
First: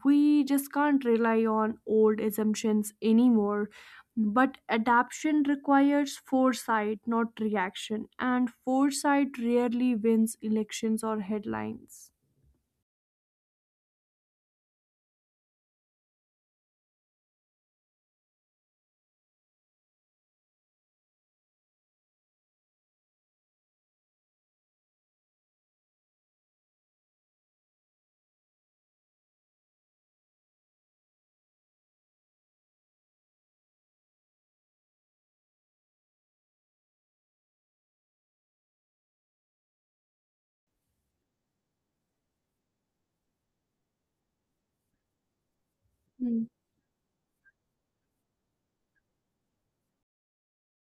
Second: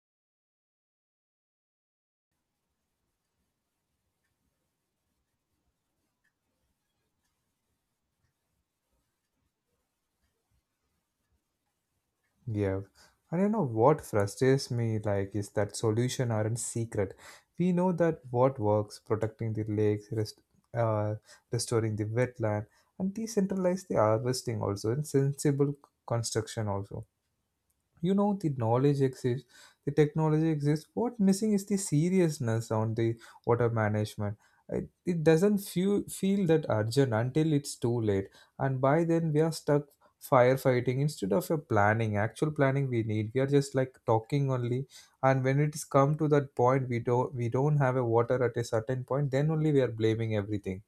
S2: We just can't rely on old assumptions anymore. But adaptation requires foresight, not reaction, and foresight rarely wins elections or headlines.
S1: Yeah. And you know what frustrates me like is that solution aren't secret. We know that what works, protecting the lakes, uh, restoring the wetland, and decentralize the harvesting also, and sensible construction also. You know, the knowledge exists, the technology exists. What missing is the seriousness on the water management. It doesn't feel that urgent until it's too late, and by then we are stuck firefighting instead of a planning, actual planning we need. We are just like talking only, and when it is come to that point, we don't have a water at a certain point, then only we are blaming everything.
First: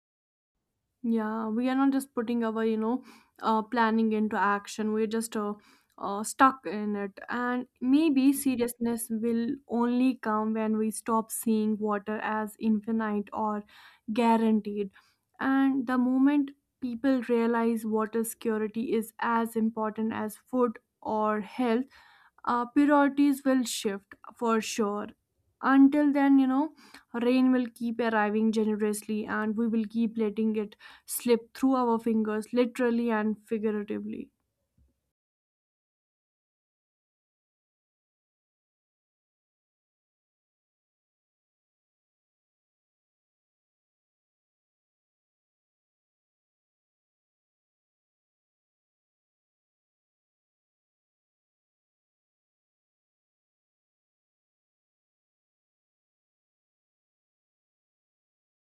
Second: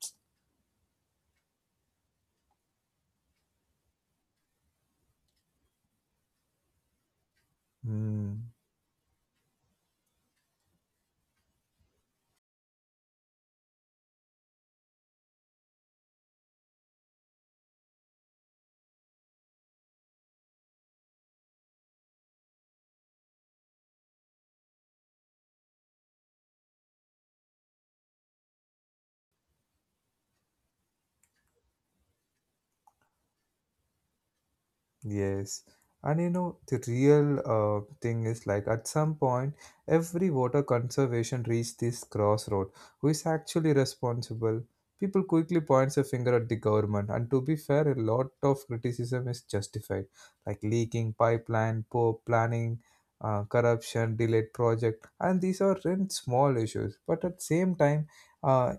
S2: Yeah, we are not just putting our, you know, planning into action. We're just stuck in it. And maybe
S1: Hmm.
S2: seriousness will only come when we stop seeing water as infinite or guaranteed. And the moment people realize water security is as important as food or health, priorities will shift for sure. Until then, you know, rain will keep arriving generously and we will keep letting it slip through our fingers, literally and figuratively.
S1: Yes, and you know the real thing is like at some point every water conservation reached this crossroad. Who is actually responsible? People quickly points a finger at the government, and to be fair, a lot of criticism is justified, like leaking pipeline, poor planning, corruption, delayed project, and these are in small issues. But at same time, uh,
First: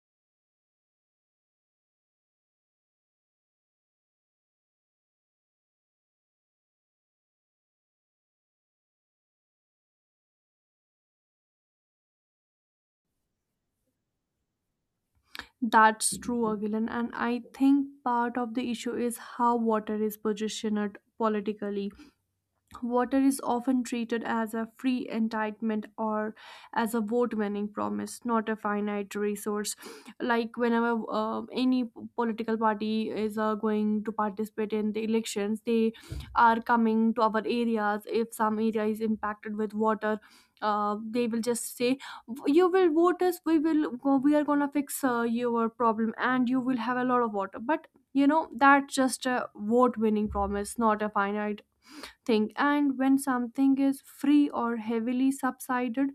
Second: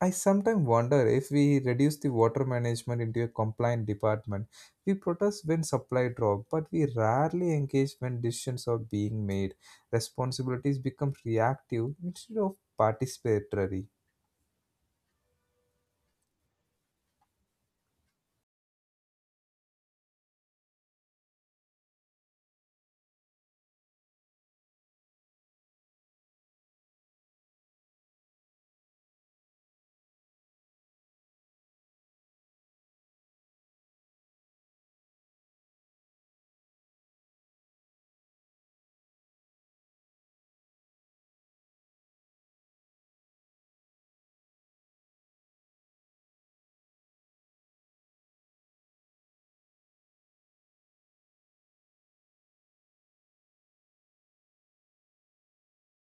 S1: I sometimes wonder if we reduce the water management into a compliant department. We protest when supply drop, but we rarely engage when decisions are being made. Responsibilities become reactive instead of participatory.
S2: That's true, Agilan. And I think part of the issue is how water is positioned politically. Water is often treated as a free entitlement or as a vote winning promise, not a finite resource. Like, whenever any political party is going to participate in the elections, they are coming to our areas. If some area is impacted with water, they will just say, you will vote us, we will, we are gonna fix your problem, and you will have a lot of water. But you know, that's just a vote winning promise, not a finite thing. And when something is free or heavily subsided,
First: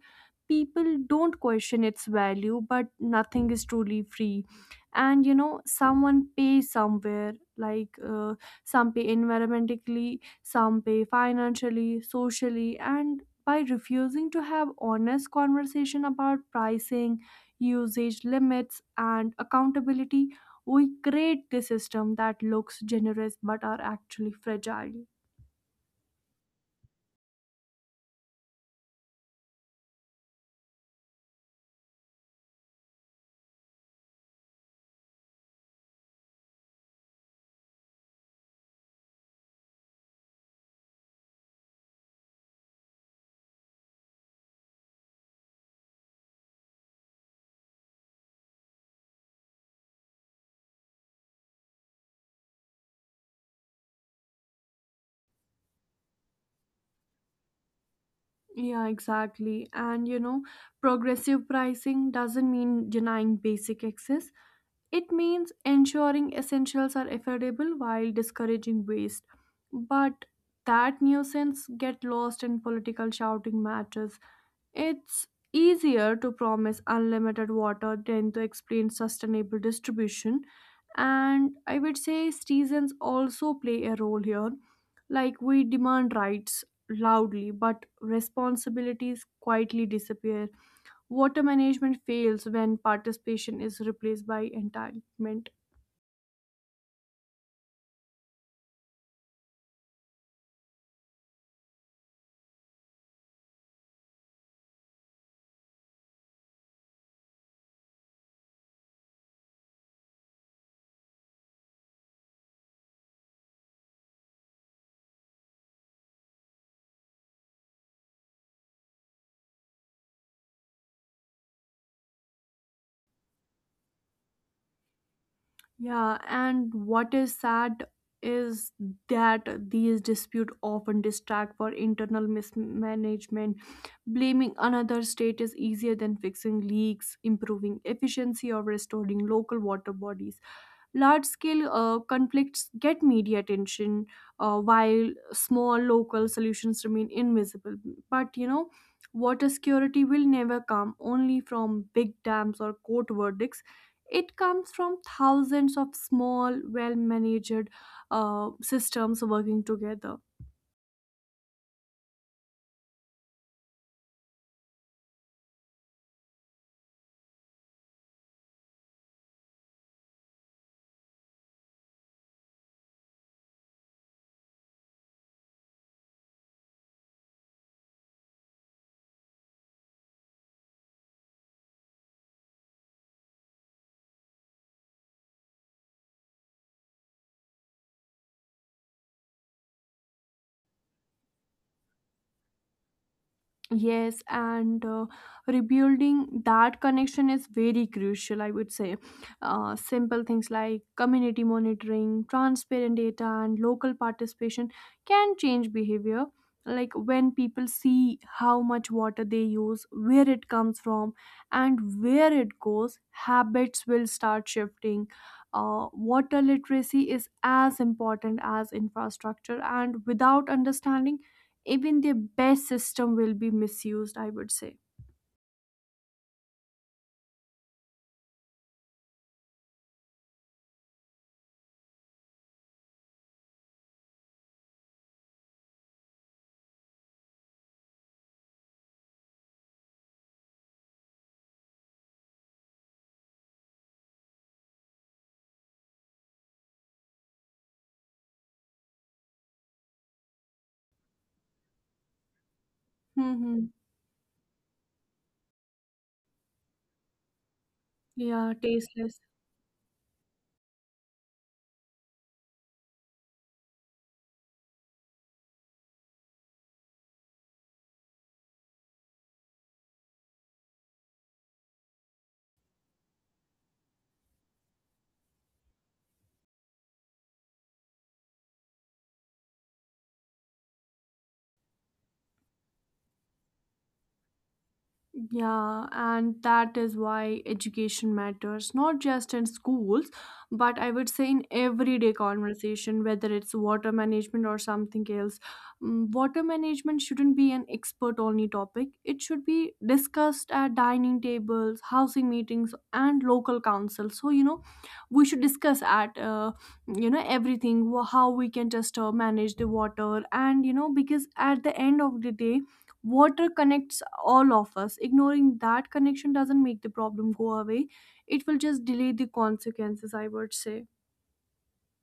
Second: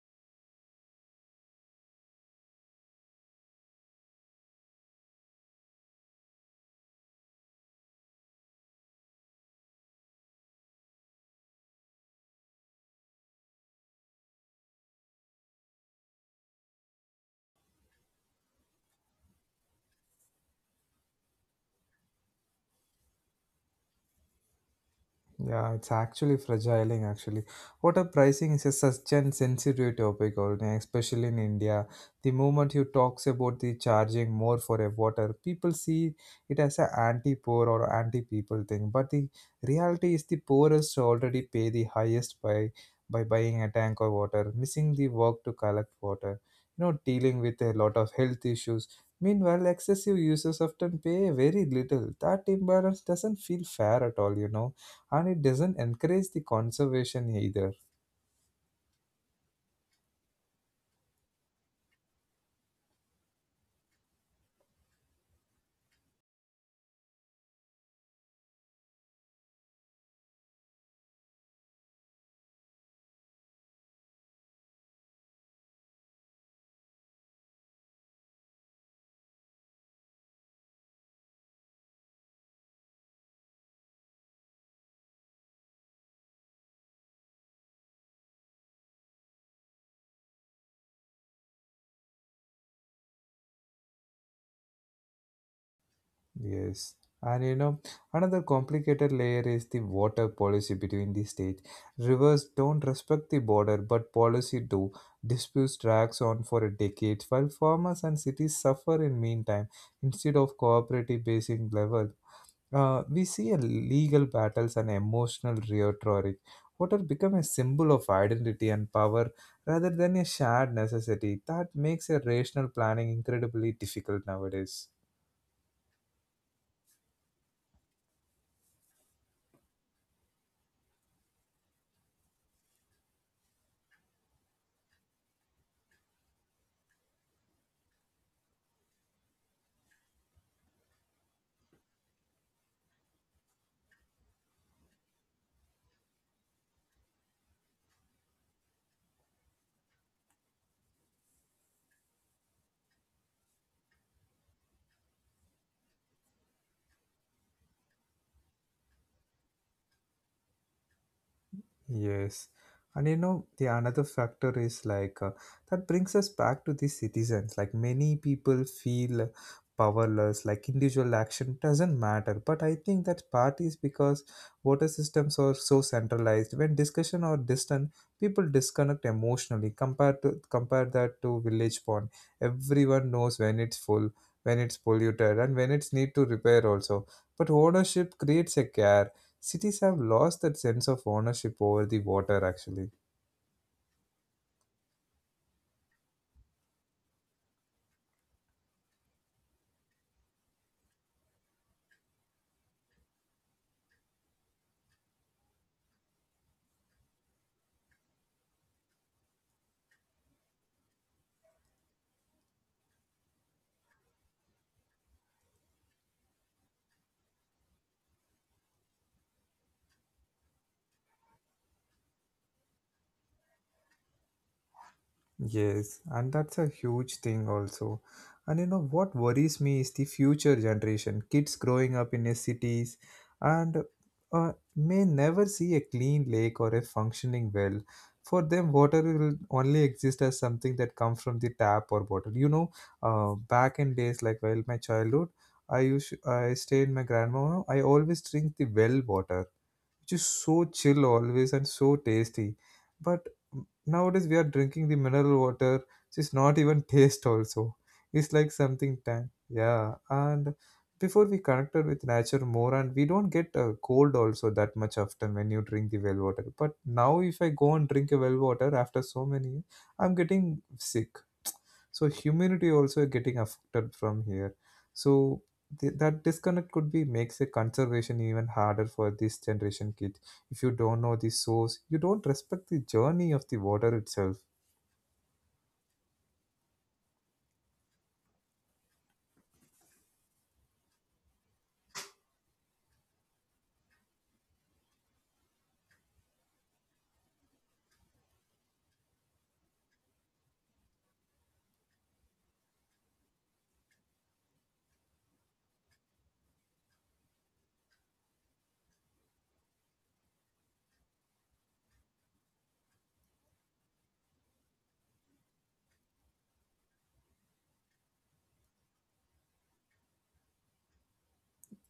S2: people don't question its value, but nothing is truly free. And you know, someone pays somewhere, like some pay environmentally, some pay financially, socially, and by refusing to have honest conversation about pricing, usage limits, and accountability, we create the system that looks generous but are actually fragile.
S1: Yeah, it's actually fragile, and actually. Water pricing is a such an sensitive topic, already, especially in India. The moment you talks about the charging more for a water, people see it as a anti-poor or anti-people thing. But the reality is the poorest already pay the highest by buying a tank of water, missing the work to collect water. You know, dealing with a lot of health issues. Meanwhile, excessive users often pay very little. That imbalance doesn't feel fair at all, you know, and it doesn't encourage the conservation either.
S2: Yeah, exactly. And you know, progressive pricing doesn't mean denying basic access. It means ensuring essentials are affordable while discouraging waste. But that nuisance get lost in political shouting matches. It's easier to promise unlimited water than to explain sustainable distribution. And I would say seasons also play a role here. Like we demand rights loudly, but responsibilities quietly disappear. Water management fails when participation is replaced by entitlement.
S1: Yes, and you know, another complicated layer is the water policy between the states. Rivers don't respect the border, but policy do. Disputes drags on for a decade while farmers and cities suffer in meantime. Instead of cooperative basing level, we see a legal battles and emotional rhetoric. Water become a symbol of identity and power rather than a shared necessity. That makes a rational planning incredibly difficult nowadays.
S2: Yeah, and what is sad is that these disputes often distract for internal mismanagement. Blaming another state is easier than fixing leaks, improving efficiency, or restoring local water bodies. Large scale conflicts get media attention, while small local solutions remain invisible. But you know, water security will never come only from big dams or court verdicts. It comes from thousands of small, well managed systems working together.
S1: Yes. And you know, the another factor is like that brings us back to the citizens. Like many people feel powerless, like individual action doesn't matter. But I think that part is because water systems are so centralized. When discussion are distant, people disconnect emotionally. Compare that to village pond. Everyone knows when it's full, when it's polluted, and when it's need to repair also. But ownership creates a care. Cities have lost that sense of ownership over the water, actually.
S2: Yes, and rebuilding that connection is very crucial, I would say. Simple things like community monitoring, transparent data, and local participation can change behavior. Like when people see how much water they use, where it comes from, and where it goes, habits will start shifting. Water literacy is as important as infrastructure, and without understanding, even their best system will be misused, I would say.
S1: Yes, and that's a huge thing, also. And you know what worries me is the future generation. Kids growing up in a cities and may never see a clean lake or a functioning well. For them, water will only exist as something that comes from the tap or bottle. You know, back in days like while my childhood, I stayed in my grandma. I always drink the well water which is so chill always and so tasty. But
S2: Mm-hmm.
S1: nowadays we are drinking the mineral water, which is not even taste also. It's
S2: Yeah,
S1: like something
S2: tasteless.
S1: tank. Yeah, and before we connected with nature more, and we don't get a cold also that much often when you drink the well water. But now, if I go and drink a well water after so many years, I'm getting sick. So humanity also getting affected from here. So that disconnect could be makes a conservation even harder for this generation kid. If you don't know the source, you don't respect the journey of the water itself.
S2: Yeah, and that is why education matters, not just in schools, but I would say in everyday conversation, whether it's water management or something else. Water management shouldn't be an expert only topic, it should be discussed at dining tables, housing meetings, and local councils. So, you know, we should discuss at, you know, everything how we can just manage the water, and you know, because at the end of the day, water connects all of us. Ignoring that connection doesn't make the problem go away, it will just delay the consequences, I would say.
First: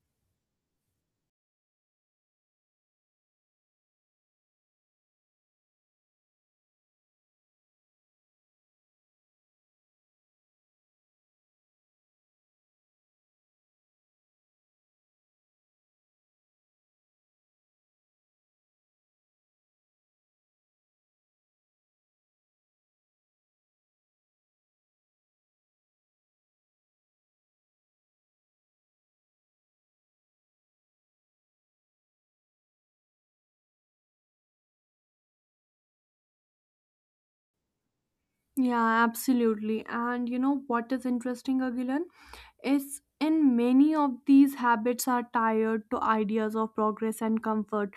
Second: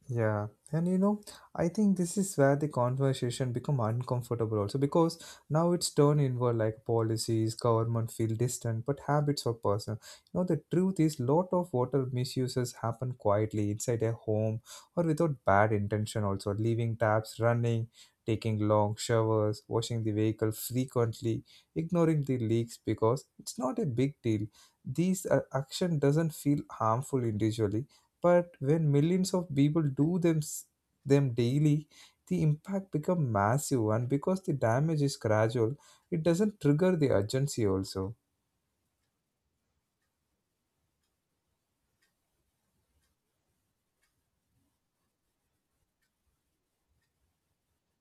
S1: Yeah, and you know, I think this is where the conversation become uncomfortable also, because now it's turned inward, like policies, government feel distant, but habits are personal. You know, the truth is lot of water misuses happen quietly inside a home or without bad intention also, leaving taps running, taking long showers, washing the vehicle frequently, ignoring the leaks because it's not a big deal. These action doesn't feel harmful individually, but when millions of people do them daily, the impact becomes massive, and because the damage is gradual, it doesn't trigger the urgency also.
S2: Yeah, absolutely. And you know what is interesting, Agilan? Is in many of these habits are tied to ideas of progress and comfort.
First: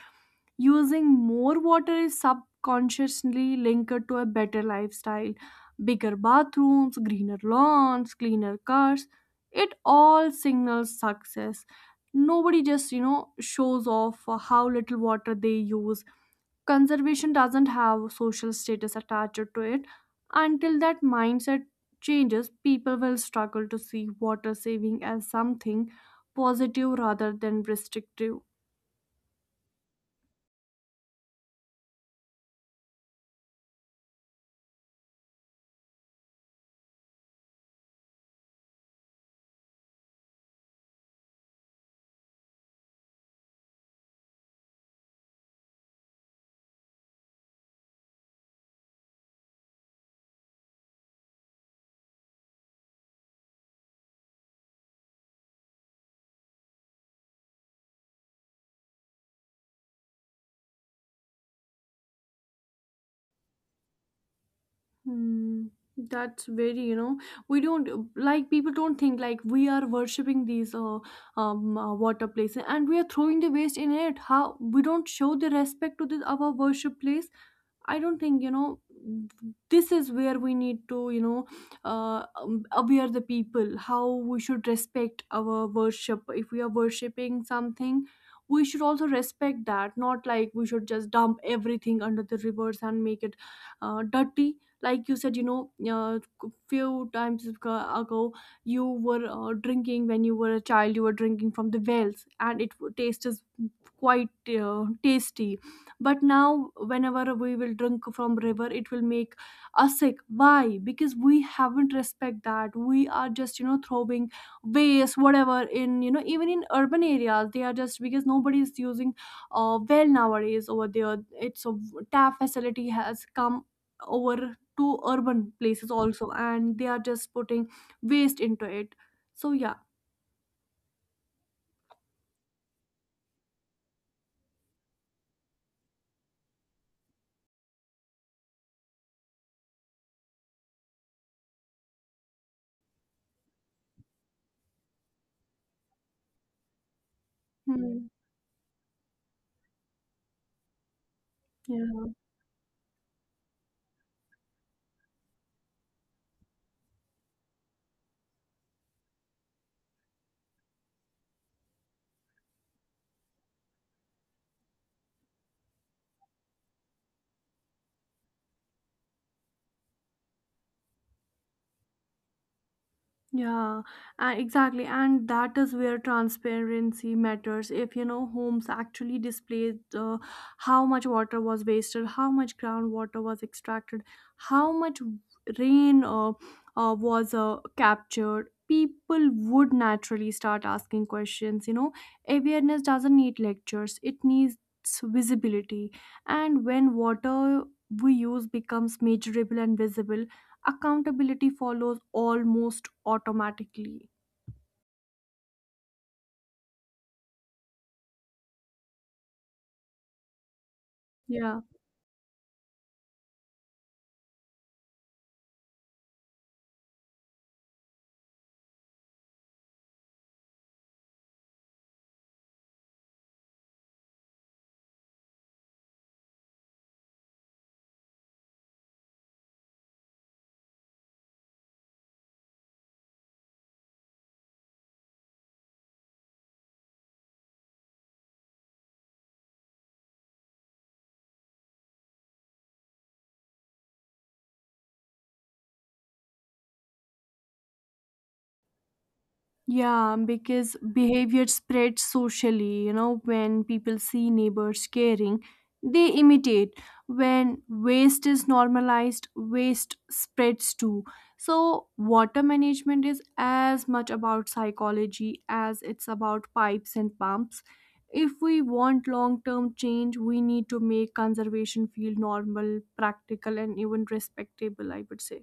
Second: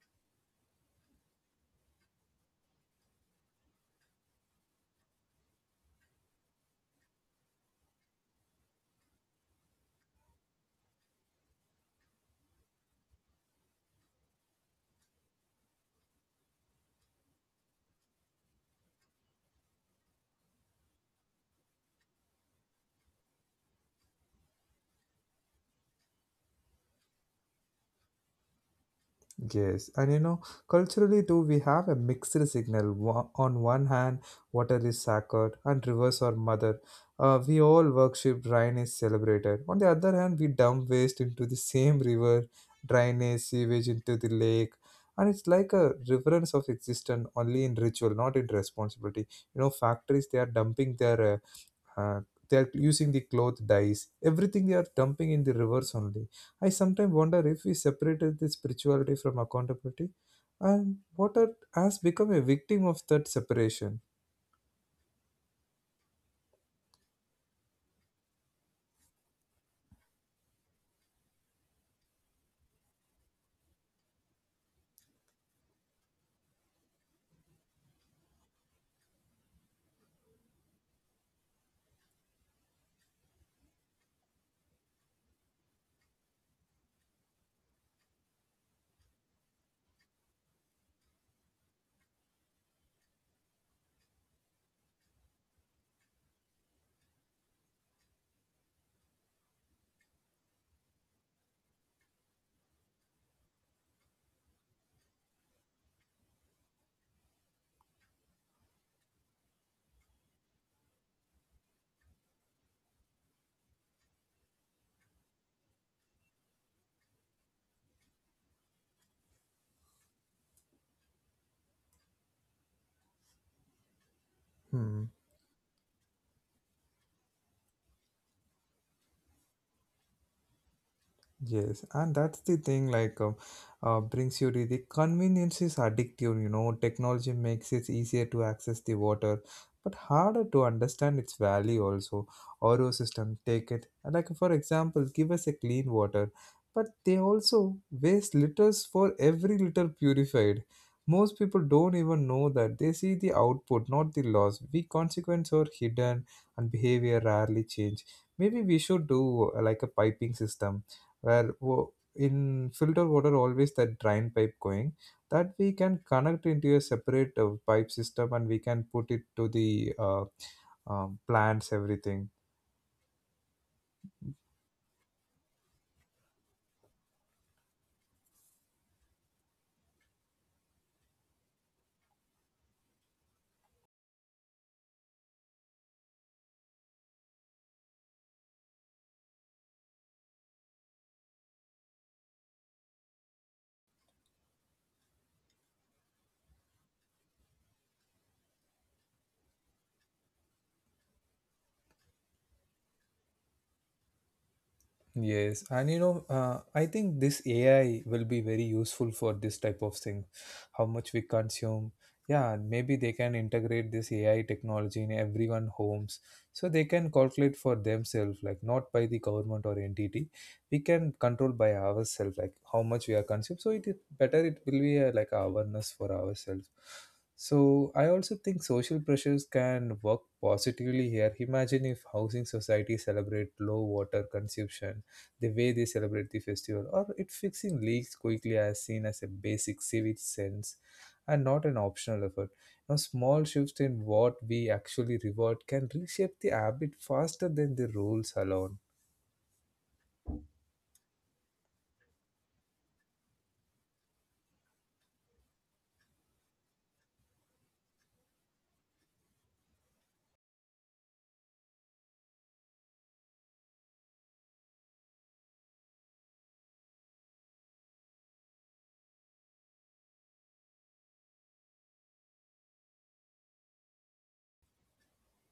S2: Using more water is subconsciously linked to a better lifestyle, bigger bathrooms, greener lawns, cleaner cars. It all signals success. Nobody just, you know, shows off for how little water they use. Conservation doesn't have social status attached to it. Until that mindset changes, people will struggle to see water saving as something positive rather than restrictive.
S1: Yes, and you know, culturally too, we have a mixed signal. On one hand, water is sacred and rivers are mother. We all worship, rain is celebrated. On the other hand, we dump waste into the same river, drainage, sewage into the lake. And it's like a reverence of existence only in ritual, not in responsibility. Factories, they are dumping their uh, they are using the cloth dyes everything they are dumping in the rivers only. I sometimes wonder if we separated the spirituality from accountability, and what art has become a victim of that separation.
S2: Hmm, that's very, you know, we don't like people don't think like we are worshipping these water places and we are throwing the waste in it. How we don't show the respect to this our worship place. I don't think you know this is where we need to you know aware the people how we should respect our worship. If we are worshiping something we should also respect that, not like we should just dump everything under the rivers and make it dirty. Like you said, you know, few times ago, you were drinking when you were a child. You were drinking from the wells and it tastes quite tasty, but now whenever we will drink from river it will make us sick. Why? Because we haven't respect that. We are just, you know, throwing waste whatever in, you know, even in urban areas. They are just because nobody is using
S1: Hmm.
S2: well nowadays over there. It's a tap facility has come over to urban places also, and they are just putting
S1: Yes, and
S2: waste
S1: that's
S2: into
S1: the
S2: it.
S1: thing,
S2: So
S1: like,
S2: yeah.
S1: brings you to the convenience is addictive. Technology makes it easier to access the water, but harder to understand its value also. RO system, take it. Like, for example, give us a clean water, but they also
S2: Hmm.
S1: waste liters for every liter purified. Most people don't
S2: Yeah.
S1: even know that they see the output, not the loss. We consequence are hidden and behavior rarely change. Maybe we should do like a piping system where in filter water always that drain pipe going that we can connect into a separate pipe system, and we can put it to the plants everything.
S2: Yeah, exactly. And that is where transparency matters. If you know homes actually displayed how much water was wasted, how much groundwater was extracted, how much rain was captured, people would naturally start asking questions. You know, awareness doesn't need lectures, it needs visibility. And when water we use becomes measurable and visible, accountability follows almost automatically.
S1: Yes, and I think this AI will be very useful for this type of thing. How much we
S2: Yeah.
S1: consume, yeah, and maybe they can integrate this AI technology in everyone homes, so they can calculate for themselves, like not by the government or entity. We can control by ourselves, like how much we are consumed. So it is better. It will be a, like, awareness for ourselves. So I also think social pressures can work positively here. Imagine if housing society celebrate low water consumption the way they celebrate the festival, or it fixing leaks quickly as seen as a basic civic sense, and not an optional effort. Now, small shifts in what we actually reward can reshape the habit faster than the rules alone.
S2: Yeah, because behavior spreads socially. You know, when people see neighbors caring, they imitate. When waste is normalized, waste spreads too. So, water management is as much about psychology as it's about pipes and pumps. If we want long term change, we need to make conservation feel normal, practical, and even respectable, I would say.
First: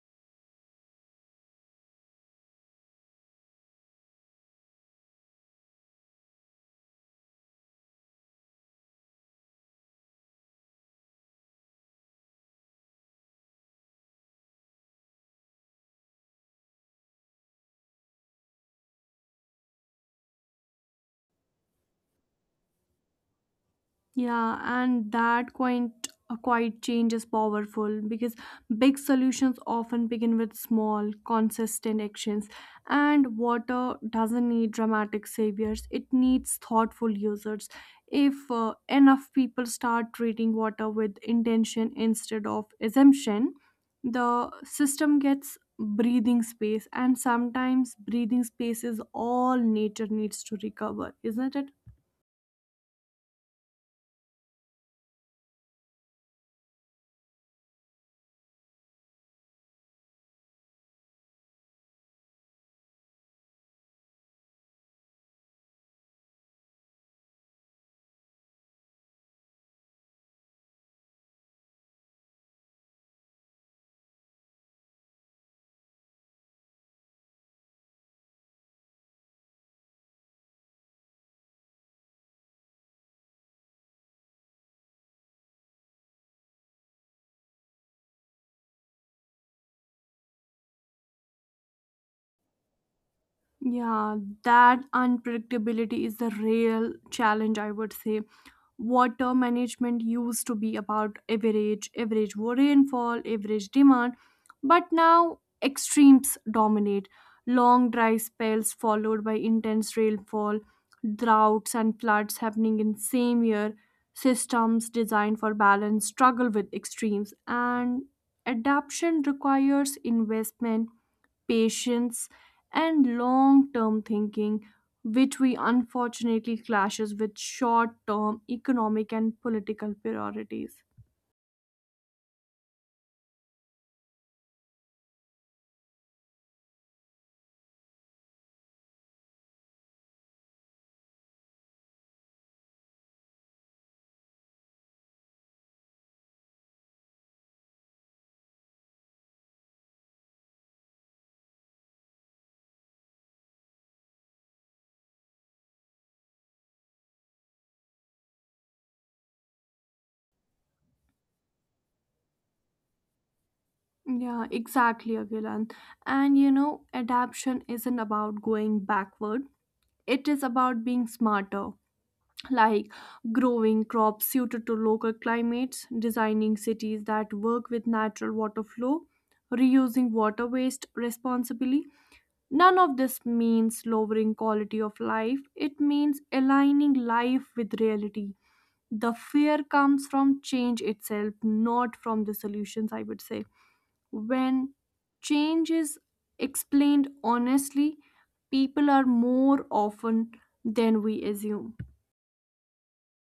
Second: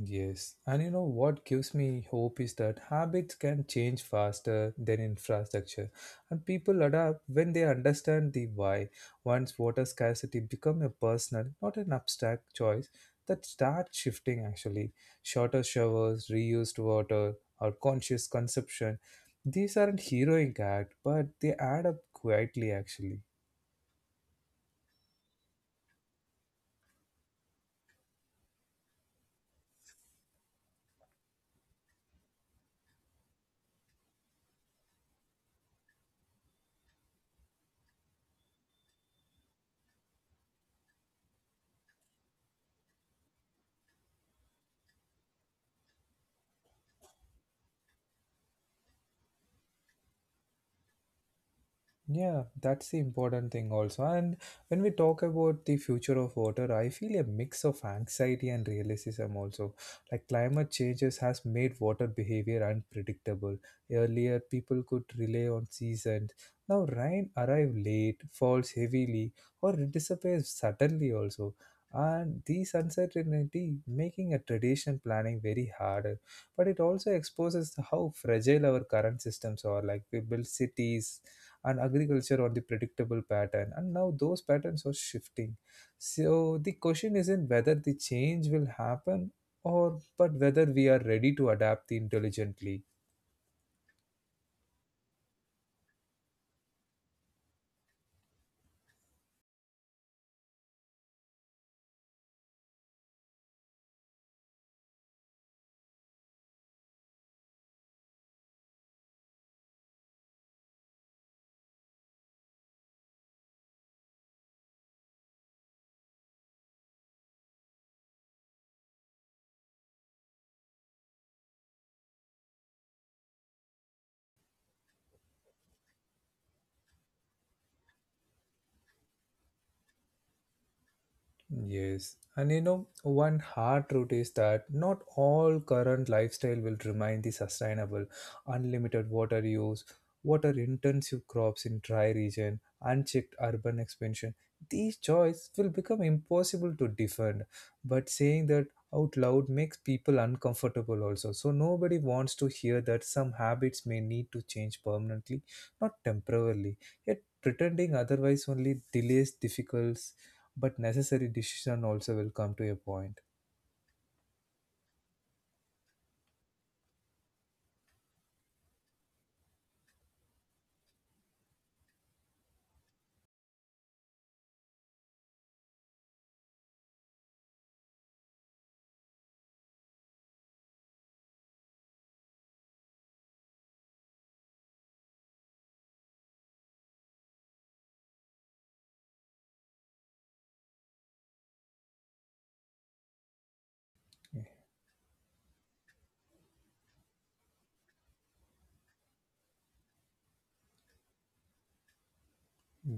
S1: Yes, and you know what gives me hope is that habits can change faster than infrastructure, and people adapt when they understand the why. Once water scarcity become a personal, not an abstract choice, that starts shifting actually. Shorter showers, reused water, or conscious consumption, these aren't heroic act, but they add up quietly actually.
S2: Yeah, and that quite a quiet change is powerful because big solutions often begin with small, consistent actions. And water doesn't need dramatic saviors; it needs thoughtful users. If enough people start treating water with intention instead of assumption, the system gets breathing space, and sometimes breathing space is all nature needs to recover, isn't it?
S1: Yeah, that's the important thing also. And when we talk about the future of water, I feel a mix of anxiety and realism also. Like climate changes has made water behavior unpredictable. Earlier, people could rely on seasons. Now rain arrive late, falls heavily, or it disappears suddenly also. And this uncertainty making a tradition planning very harder. But it also exposes how fragile our current systems are. Like we build cities and agriculture on the predictable pattern, and now those patterns are shifting, so the question isn't whether the change will happen or but whether we are ready to adapt intelligently.
S2: Yeah, that unpredictability is the real challenge, I would say. Water management used to be about average, average rainfall, average demand, but now extremes dominate. Long dry spells followed by intense rainfall, droughts and floods happening in same year. Systems designed for balance struggle with extremes, and adaptation requires investment, patience, and long-term thinking, which we unfortunately clashes with short-term economic and political priorities.
S1: Yes, and one hard truth is that not all current lifestyle will remain the sustainable. Unlimited water use, water intensive crops in dry region, unchecked urban expansion. These choices will become impossible to defend. But saying that out loud makes people uncomfortable also. So nobody wants to hear that some habits may need to change permanently, not temporarily. Yet pretending otherwise only delays difficulties but necessary decision also will come to a point.
S2: Yeah, exactly, Agilan. And you know, adaptation isn't about going backward, it is about being smarter. Like growing crops suited to local climates, designing cities that work with natural water flow, reusing water waste responsibly. None of this means lowering quality of life, it means aligning life with reality. The fear comes from change itself, not from the solutions, I would say. When change is explained honestly, people are more often than we assume.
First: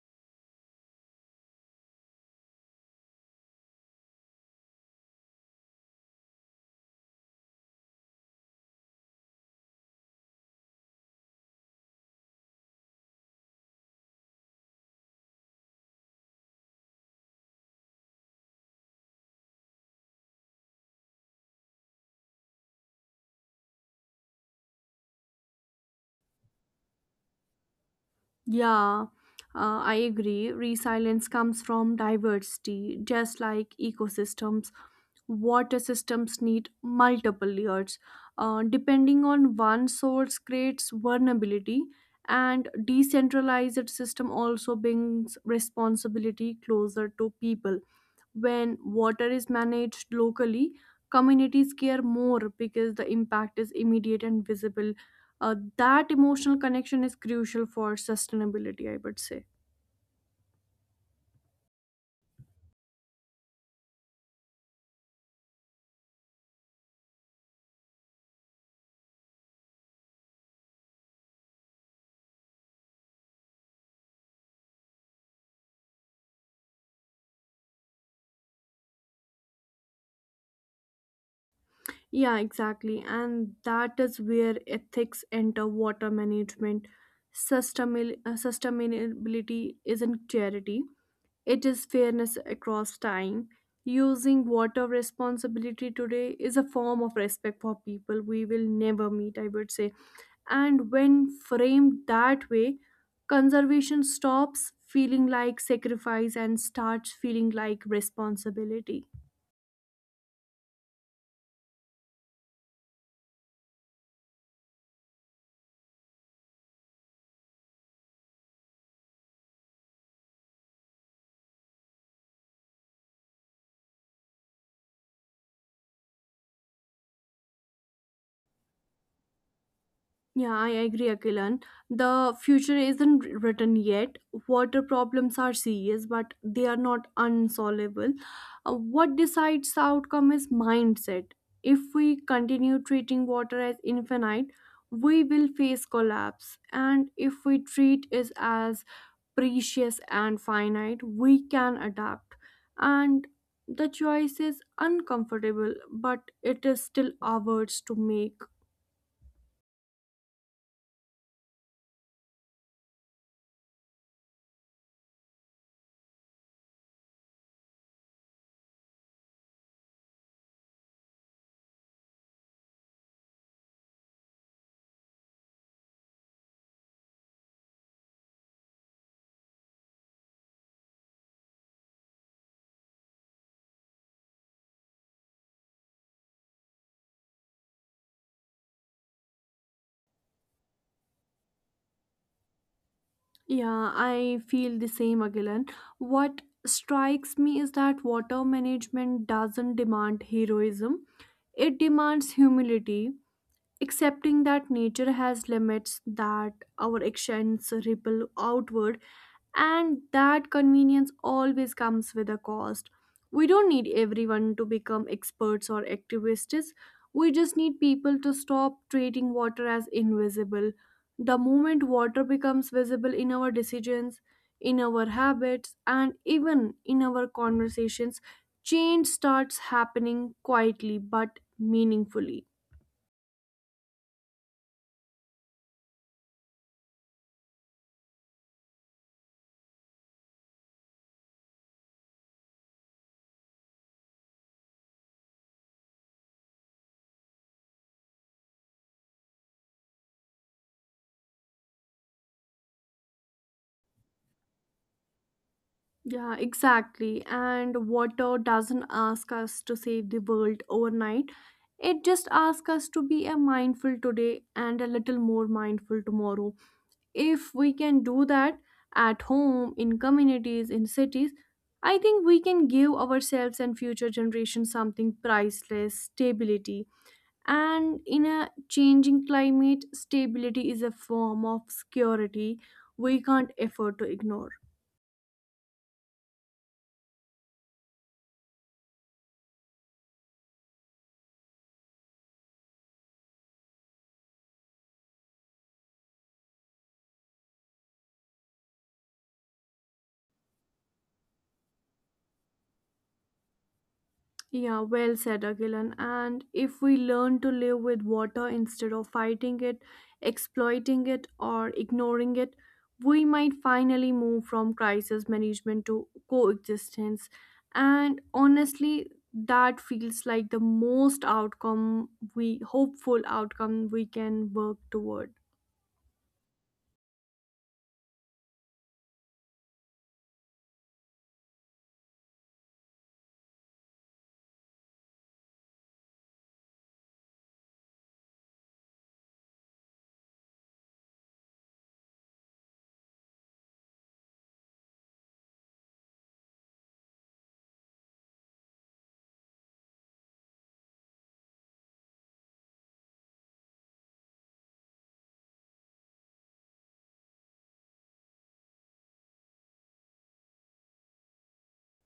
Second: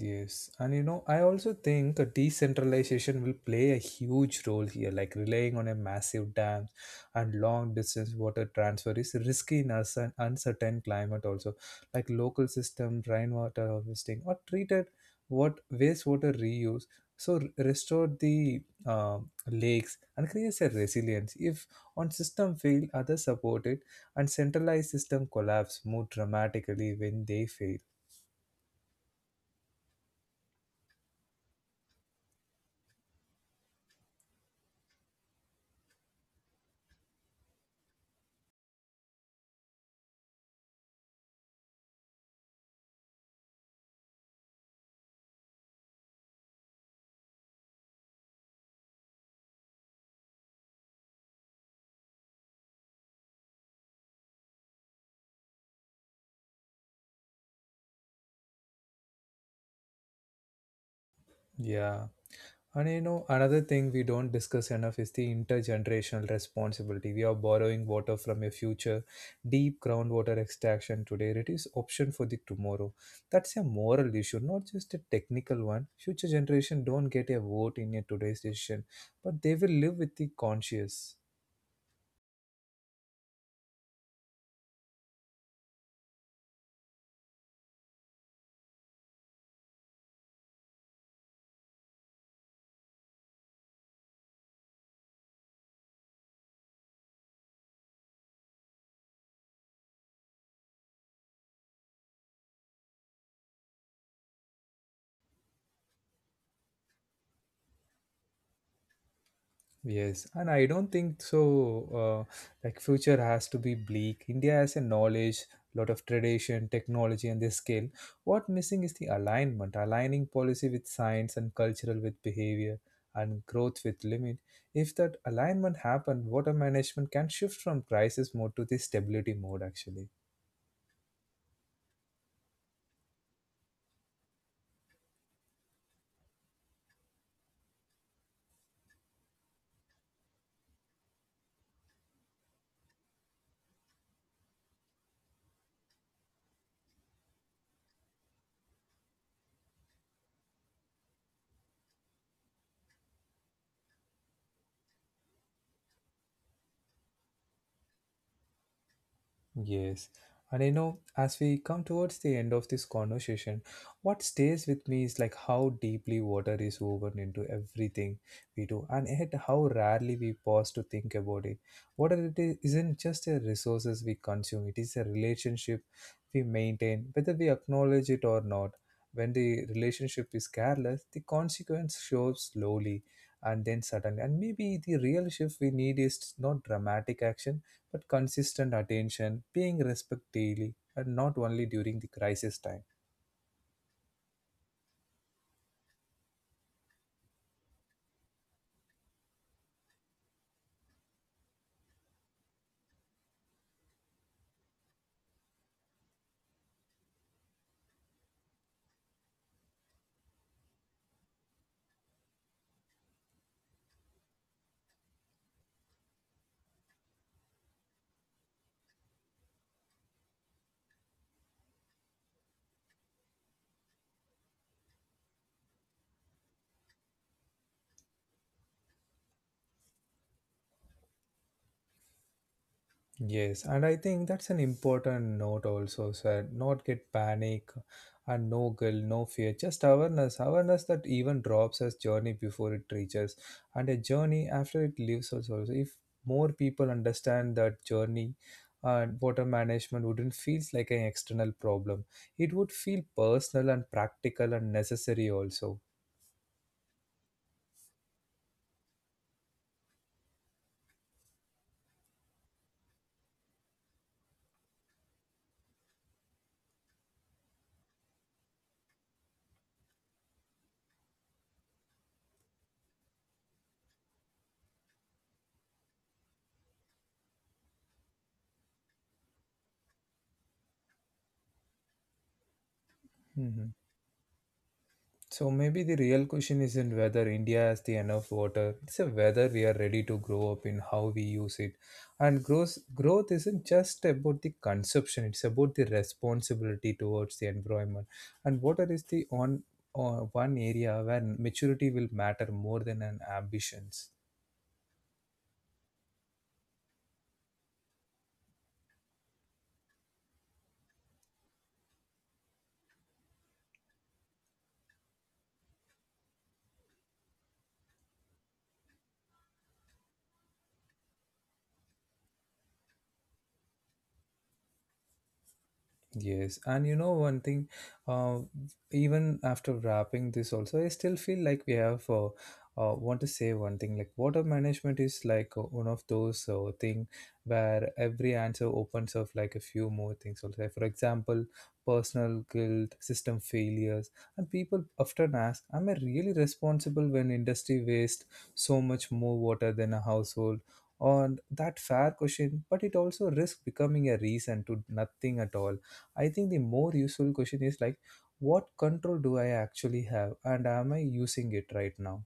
S1: Yes, and I also think a decentralization will play a huge role here. Like relying on a massive dam and long distance water transfer is risky in us and uncertain climate. Also, like local system, rainwater harvesting, or treated what wastewater reuse, so restore the lakes, and creates a resilience. If one system fail, others support it, and centralized system collapse more dramatically when they fail.
S2: Yeah, uh, I agree. Resilience comes from diversity, just like ecosystems. Water systems need multiple layers. Depending on one source creates vulnerability, and decentralized system also brings responsibility closer to people. When water is managed locally, communities care more because the impact is immediate and visible. That emotional connection is crucial for sustainability, I would say.
S1: Yeah. And another thing we don't discuss enough is the intergenerational responsibility. We are borrowing water from a future deep groundwater extraction today. It is option for the tomorrow. That's a moral issue, not just a technical one. Future generation don't get a vote in a today's decision, but they will live with the conscious.
S2: Yeah, exactly. And that is where ethics enter water management. Sustainability isn't charity, it is fairness across time. Using water responsibility today is a form of respect for people we will never meet, I would say. And when framed that way, conservation stops feeling like sacrifice and starts feeling like responsibility.
S1: Yes, and I don't think so. Like future has to be bleak. India has a knowledge, lot of tradition, technology, and the skill. What missing is the alignment, aligning policy with science and cultural with behavior and growth with limit. If that alignment happened, water management can shift from crisis mode to the stability mode. Actually,
S2: Yeah, I agree, Akilan. The future isn't written yet. Water problems are serious, but they are not unsolvable. What decides the outcome is mindset. If we continue treating water as infinite, we will face collapse. And if we treat it as precious and finite, we can adapt. And the choice is uncomfortable, but it is still ours to make.
S1: yes. And as we come towards the end of this conversation, what stays with me is like how deeply water is woven into everything we do, and yet how rarely we pause to think about it. Water it is, isn't just a resources we consume; it is a relationship we maintain, whether we acknowledge it or not. When the relationship is careless, the consequence shows slowly and then suddenly. And maybe the real shift we need is not dramatic action but consistent attention, paying respect daily, and not only during the crisis time.
S2: Yeah, I feel the same, Agilan. What strikes me is that water management doesn't demand heroism, it demands humility, accepting that nature has limits, that our actions ripple outward, and that convenience always comes with a cost. We don't need everyone to become experts or activists. We just need people to stop treating water as invisible. The moment water becomes visible in our decisions, in our habits, and even in our conversations, change starts happening quietly but meaningfully.
S1: Yes, and I think that's an important note also, sir. Not get panic and no guilt, no fear, just awareness. Awareness that even drops as journey before it reaches, and a journey after it leaves us also. If more people understand that journey, water management wouldn't feel like an external problem. It would feel personal and practical and necessary also.
S2: Yeah, exactly. And water doesn't ask us to save the world overnight. It just asks us to be a mindful today and a little more mindful tomorrow. If we can do that at home, in communities, in cities, I think we can give ourselves and future generations something priceless, stability. And in a changing climate, stability is a form of security we can't
S1: Mhm.
S2: afford to ignore.
S1: So maybe the real question isn't whether India has the enough water. It's a whether we are ready to grow up in how we use it. And growth isn't just about the consumption. It's about the responsibility towards the environment. And water is the on one area where maturity will matter more than an ambitions.
S2: Yeah, well said, Agilan. And if we learn to live with water instead of fighting it, exploiting it, or ignoring it, we might finally move from crisis management to coexistence. And honestly, that feels like the most outcome we hopeful outcome we can work towards.
S1: Yes, and you know one thing, uh, even after wrapping this also, I still feel like we have want to say one thing, like water management is like one of those thing where every answer opens up like a few more things also. Like, for example, personal guilt, system failures, and people often ask, "Am I really responsible when industry wastes so much more water than a household?" On that fair question, but it also risks becoming a reason to nothing at all. I think the more useful question is like, what control do I actually have, and am I using it right now?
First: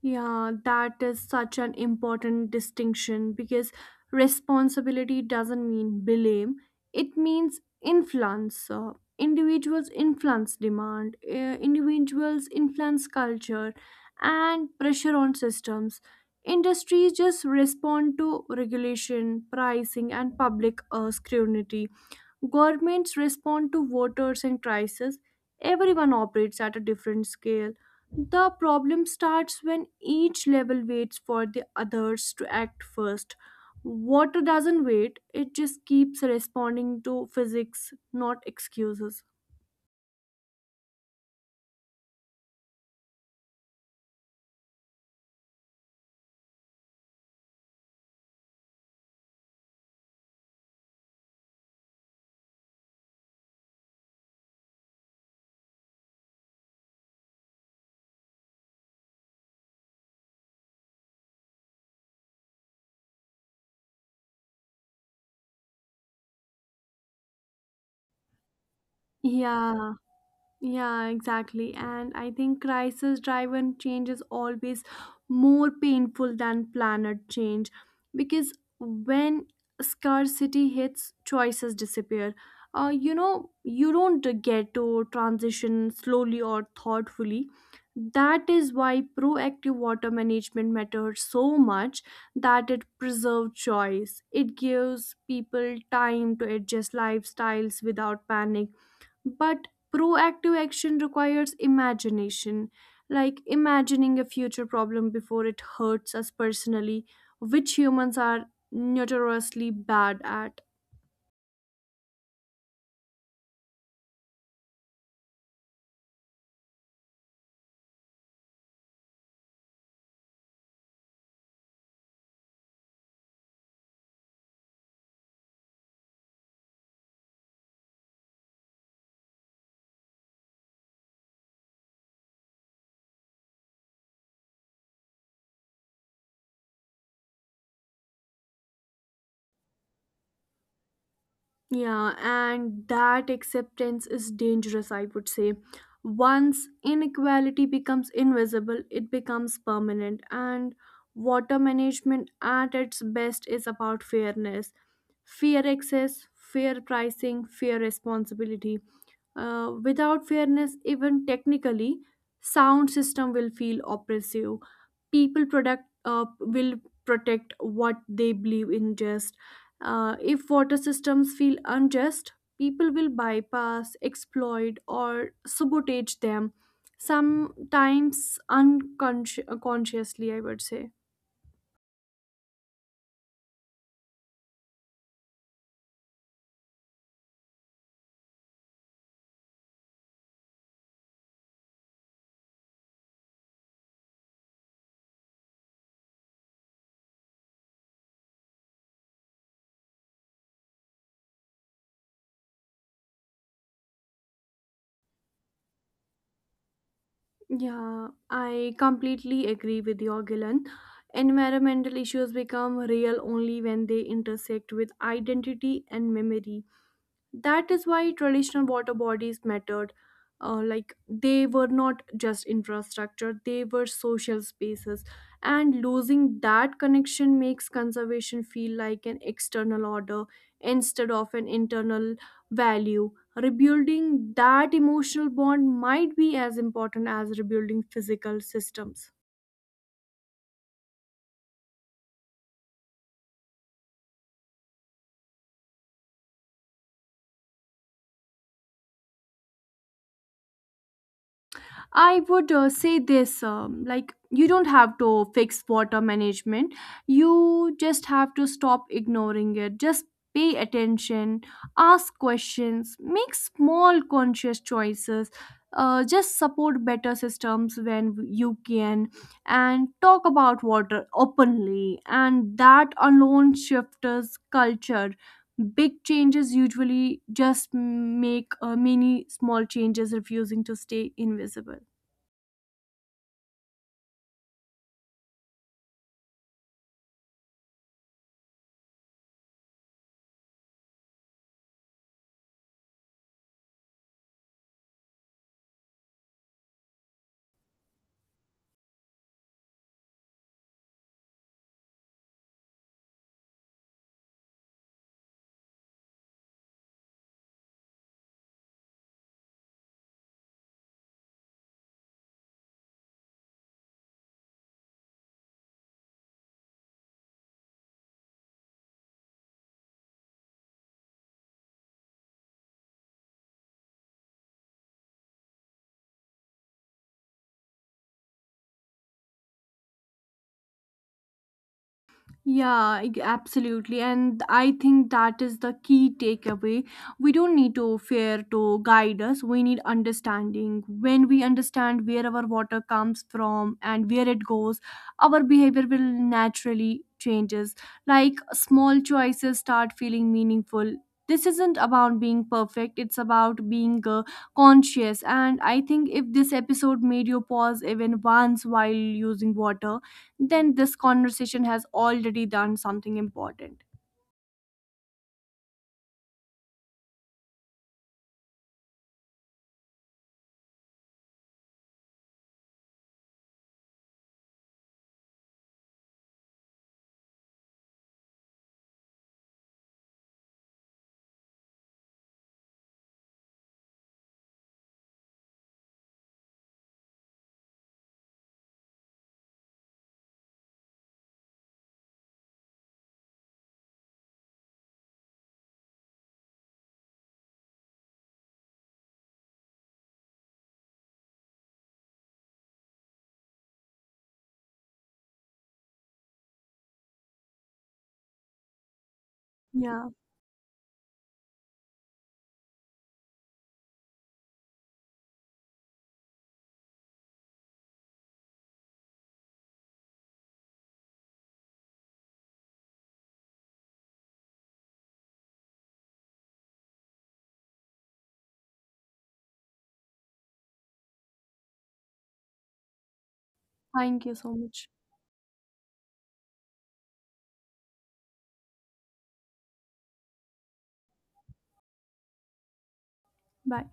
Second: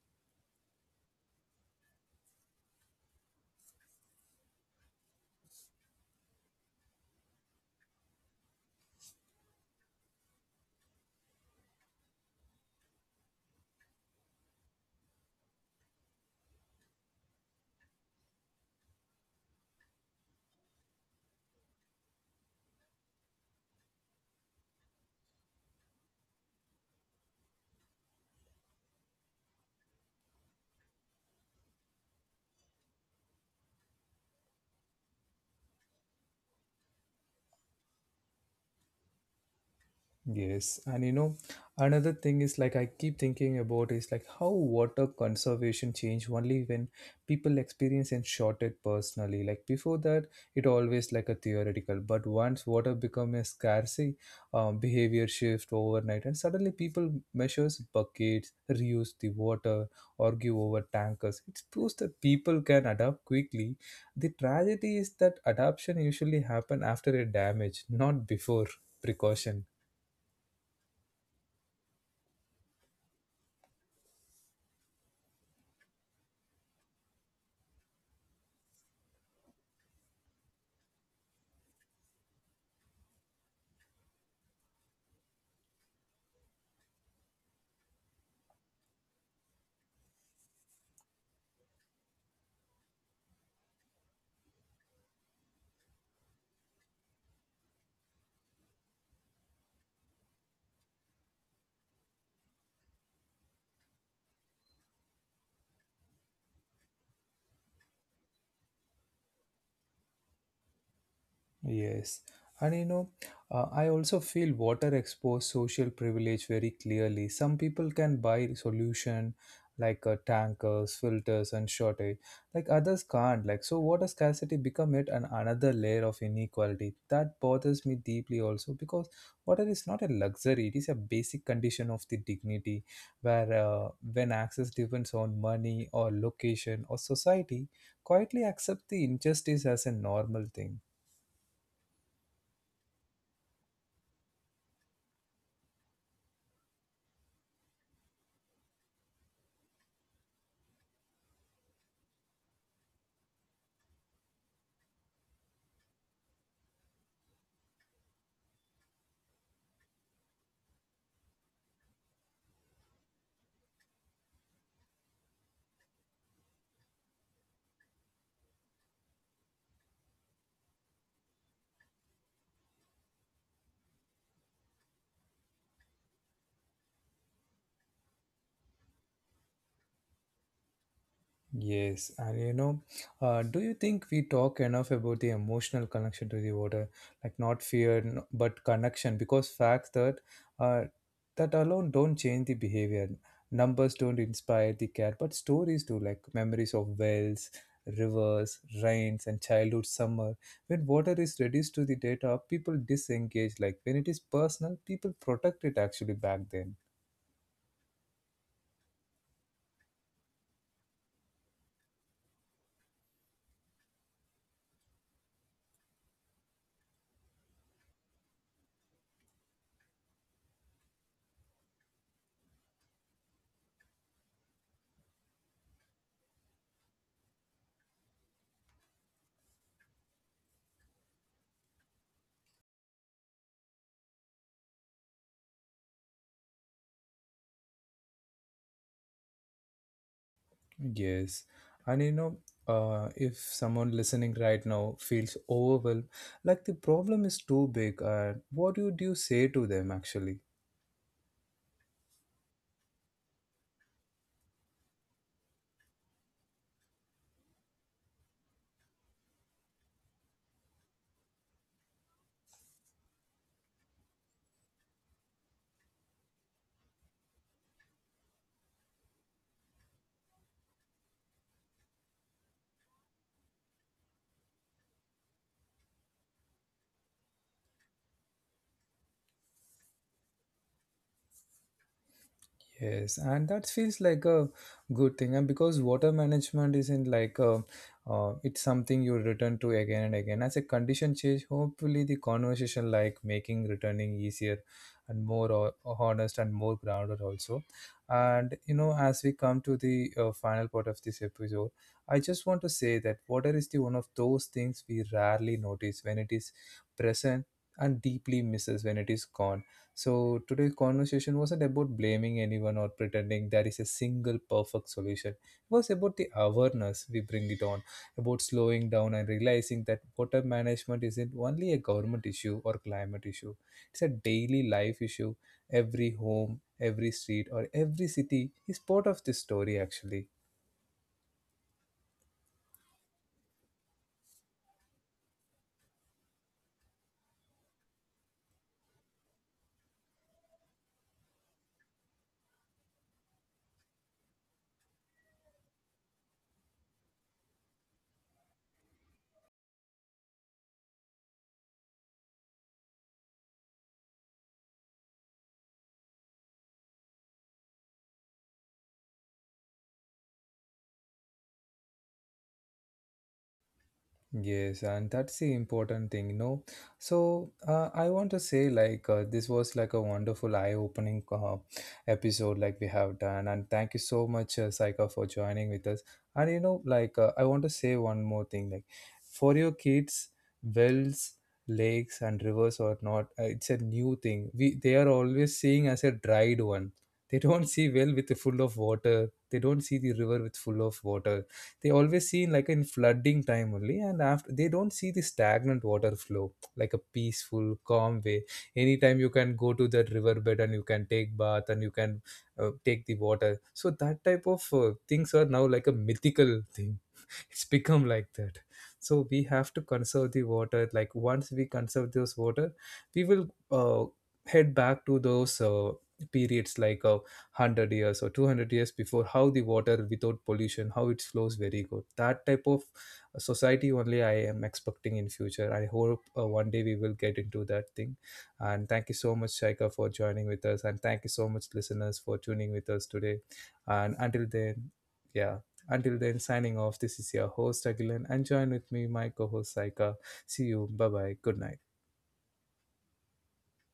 S2: Yeah, that is such an important distinction because responsibility doesn't mean blame, it means influence. Individuals influence demand, individuals influence culture, and pressure on systems. Industries just respond to regulation, pricing, and public scrutiny. Governments respond to voters and crises. Everyone operates at a different scale. The problem starts when each level waits for the others to act first. Water doesn't wait, it just keeps responding to physics, not excuses.
S1: Yes, and another thing is like I keep thinking about is like how water conservation changed only when people experience and shot it personally. Like before that, it always like a theoretical, but once water become a scarcity, behavior shift overnight, and suddenly people measures buckets, reuse the water, argue over tankers. It proves that people can adapt quickly. The tragedy is that adaptation usually happen after a damage, not before precaution.
S2: Yeah. Yeah, exactly. And I think crisis driven change is always more painful than planet change because when scarcity hits, choices disappear. You know, you don't get to transition slowly or thoughtfully. That is why proactive water management matters so much, that it preserves choice. It gives people time to adjust lifestyles without panic, but proactive action requires imagination, like imagining a future problem before it hurts us personally, which humans are notoriously bad at.
S1: Yes. And I also feel water exposed social privilege very clearly. Some people can buy solution like tankers, filters, and shortage. Like others can't. Like so, water scarcity become it an another layer of inequality that bothers me deeply also because water is not a luxury; it is a basic condition of the dignity. Where when access depends on money or location or society, quietly accept the injustice as a normal thing.
S2: Yeah, and that acceptance is dangerous, I would say. Once inequality becomes invisible, it becomes permanent, and water management at its best is about fairness, fair access, fair pricing, fair responsibility. Without fairness, even technically, sound system will feel oppressive. People product will protect what they believe in just. If water systems feel unjust, people will bypass, exploit, or sabotage them. Sometimes unconsciously, I would say.
S1: Yes, and do you think we talk enough about the emotional connection to the water, like not fear but connection? Because facts uh, that alone don't change the behavior. Numbers don't inspire the care, but stories do, like memories of wells, rivers, rains, and childhood summer. When water is reduced to the data, people disengage. Like when it is personal, people protect it actually back then.
S2: Yeah, I completely agree with your Gilan. Environmental issues become real only when they intersect with identity and memory. That is why traditional water bodies mattered, like they were not just infrastructure, they were social spaces, and losing that connection makes conservation feel like an external order instead of an internal value. Rebuilding that emotional bond might be as important as rebuilding physical systems.
S1: Yes. And if someone listening right now feels overwhelmed, like the problem is too big, what would you say to them actually?
S2: I would say this, like, you don't have to fix water management, you just have to stop ignoring it. Just pay attention, ask questions, make small conscious choices. Just support better systems when you can and talk about water openly, and that alone shifts culture. Big changes usually just make many small changes refusing to stay invisible.
S1: Yes, and that feels like a good thing, and because water management isn't it's something you return to again and again. As a condition change, hopefully the conversation like making returning easier and more honest and more grounded also. And as we come to the final part of this episode, I just want to say that water is the one of those things we rarely notice when it is present and deeply misses when it is gone. So today's conversation wasn't about blaming anyone or pretending there is a single perfect solution. It was about the awareness we bring it on, about slowing down and realizing that water management isn't only a government issue or climate issue. It's a daily life issue. Every home, every street, or every city is part of this story actually.
S2: Yeah, absolutely. And I think that is the key takeaway. We don't need to fear to guide us. We need understanding. When we understand where our water comes from and where it goes, our behavior will naturally changes. Like small choices start feeling meaningful. This isn't about being perfect. It's about being conscious. And I think if this episode made you pause even once while using water, then this conversation has already done something important.
S1: Yes, and that's the important thing. So I want to say, like, this was like a wonderful eye-opening episode, like we have done, and thank you so much, Saika, for joining with us. And like, I want to say one more thing, like, for your kids, wells, lakes, and rivers or not, it's a new thing. We they are always seeing as a dried one. They don't see well with full of water. They don't see the river with full of water. They always see in like in flooding time only, and after they don't see the stagnant water flow like a peaceful calm way. Anytime you can go to that riverbed and you can take bath and you can take the water, so that type of things are now like a mythical thing. It's become like that. So we have to
S2: Yeah.
S1: conserve the water. Like once we conserve those water, we will head back to those periods, like 100 years or 200 years before, how the water without pollution how it flows very good. That type of society only I am expecting in future. I hope one day we will get into that thing. And thank you so much, Shaika, for joining with us, and thank you so much, listeners, for tuning with us today. And
S2: Thank you
S1: until
S2: so
S1: then,
S2: much.
S1: yeah, until then, signing off. This is your host, Agilan, and join with me, my co host, Saika. See you. Bye bye. Good night.
S2: Bye.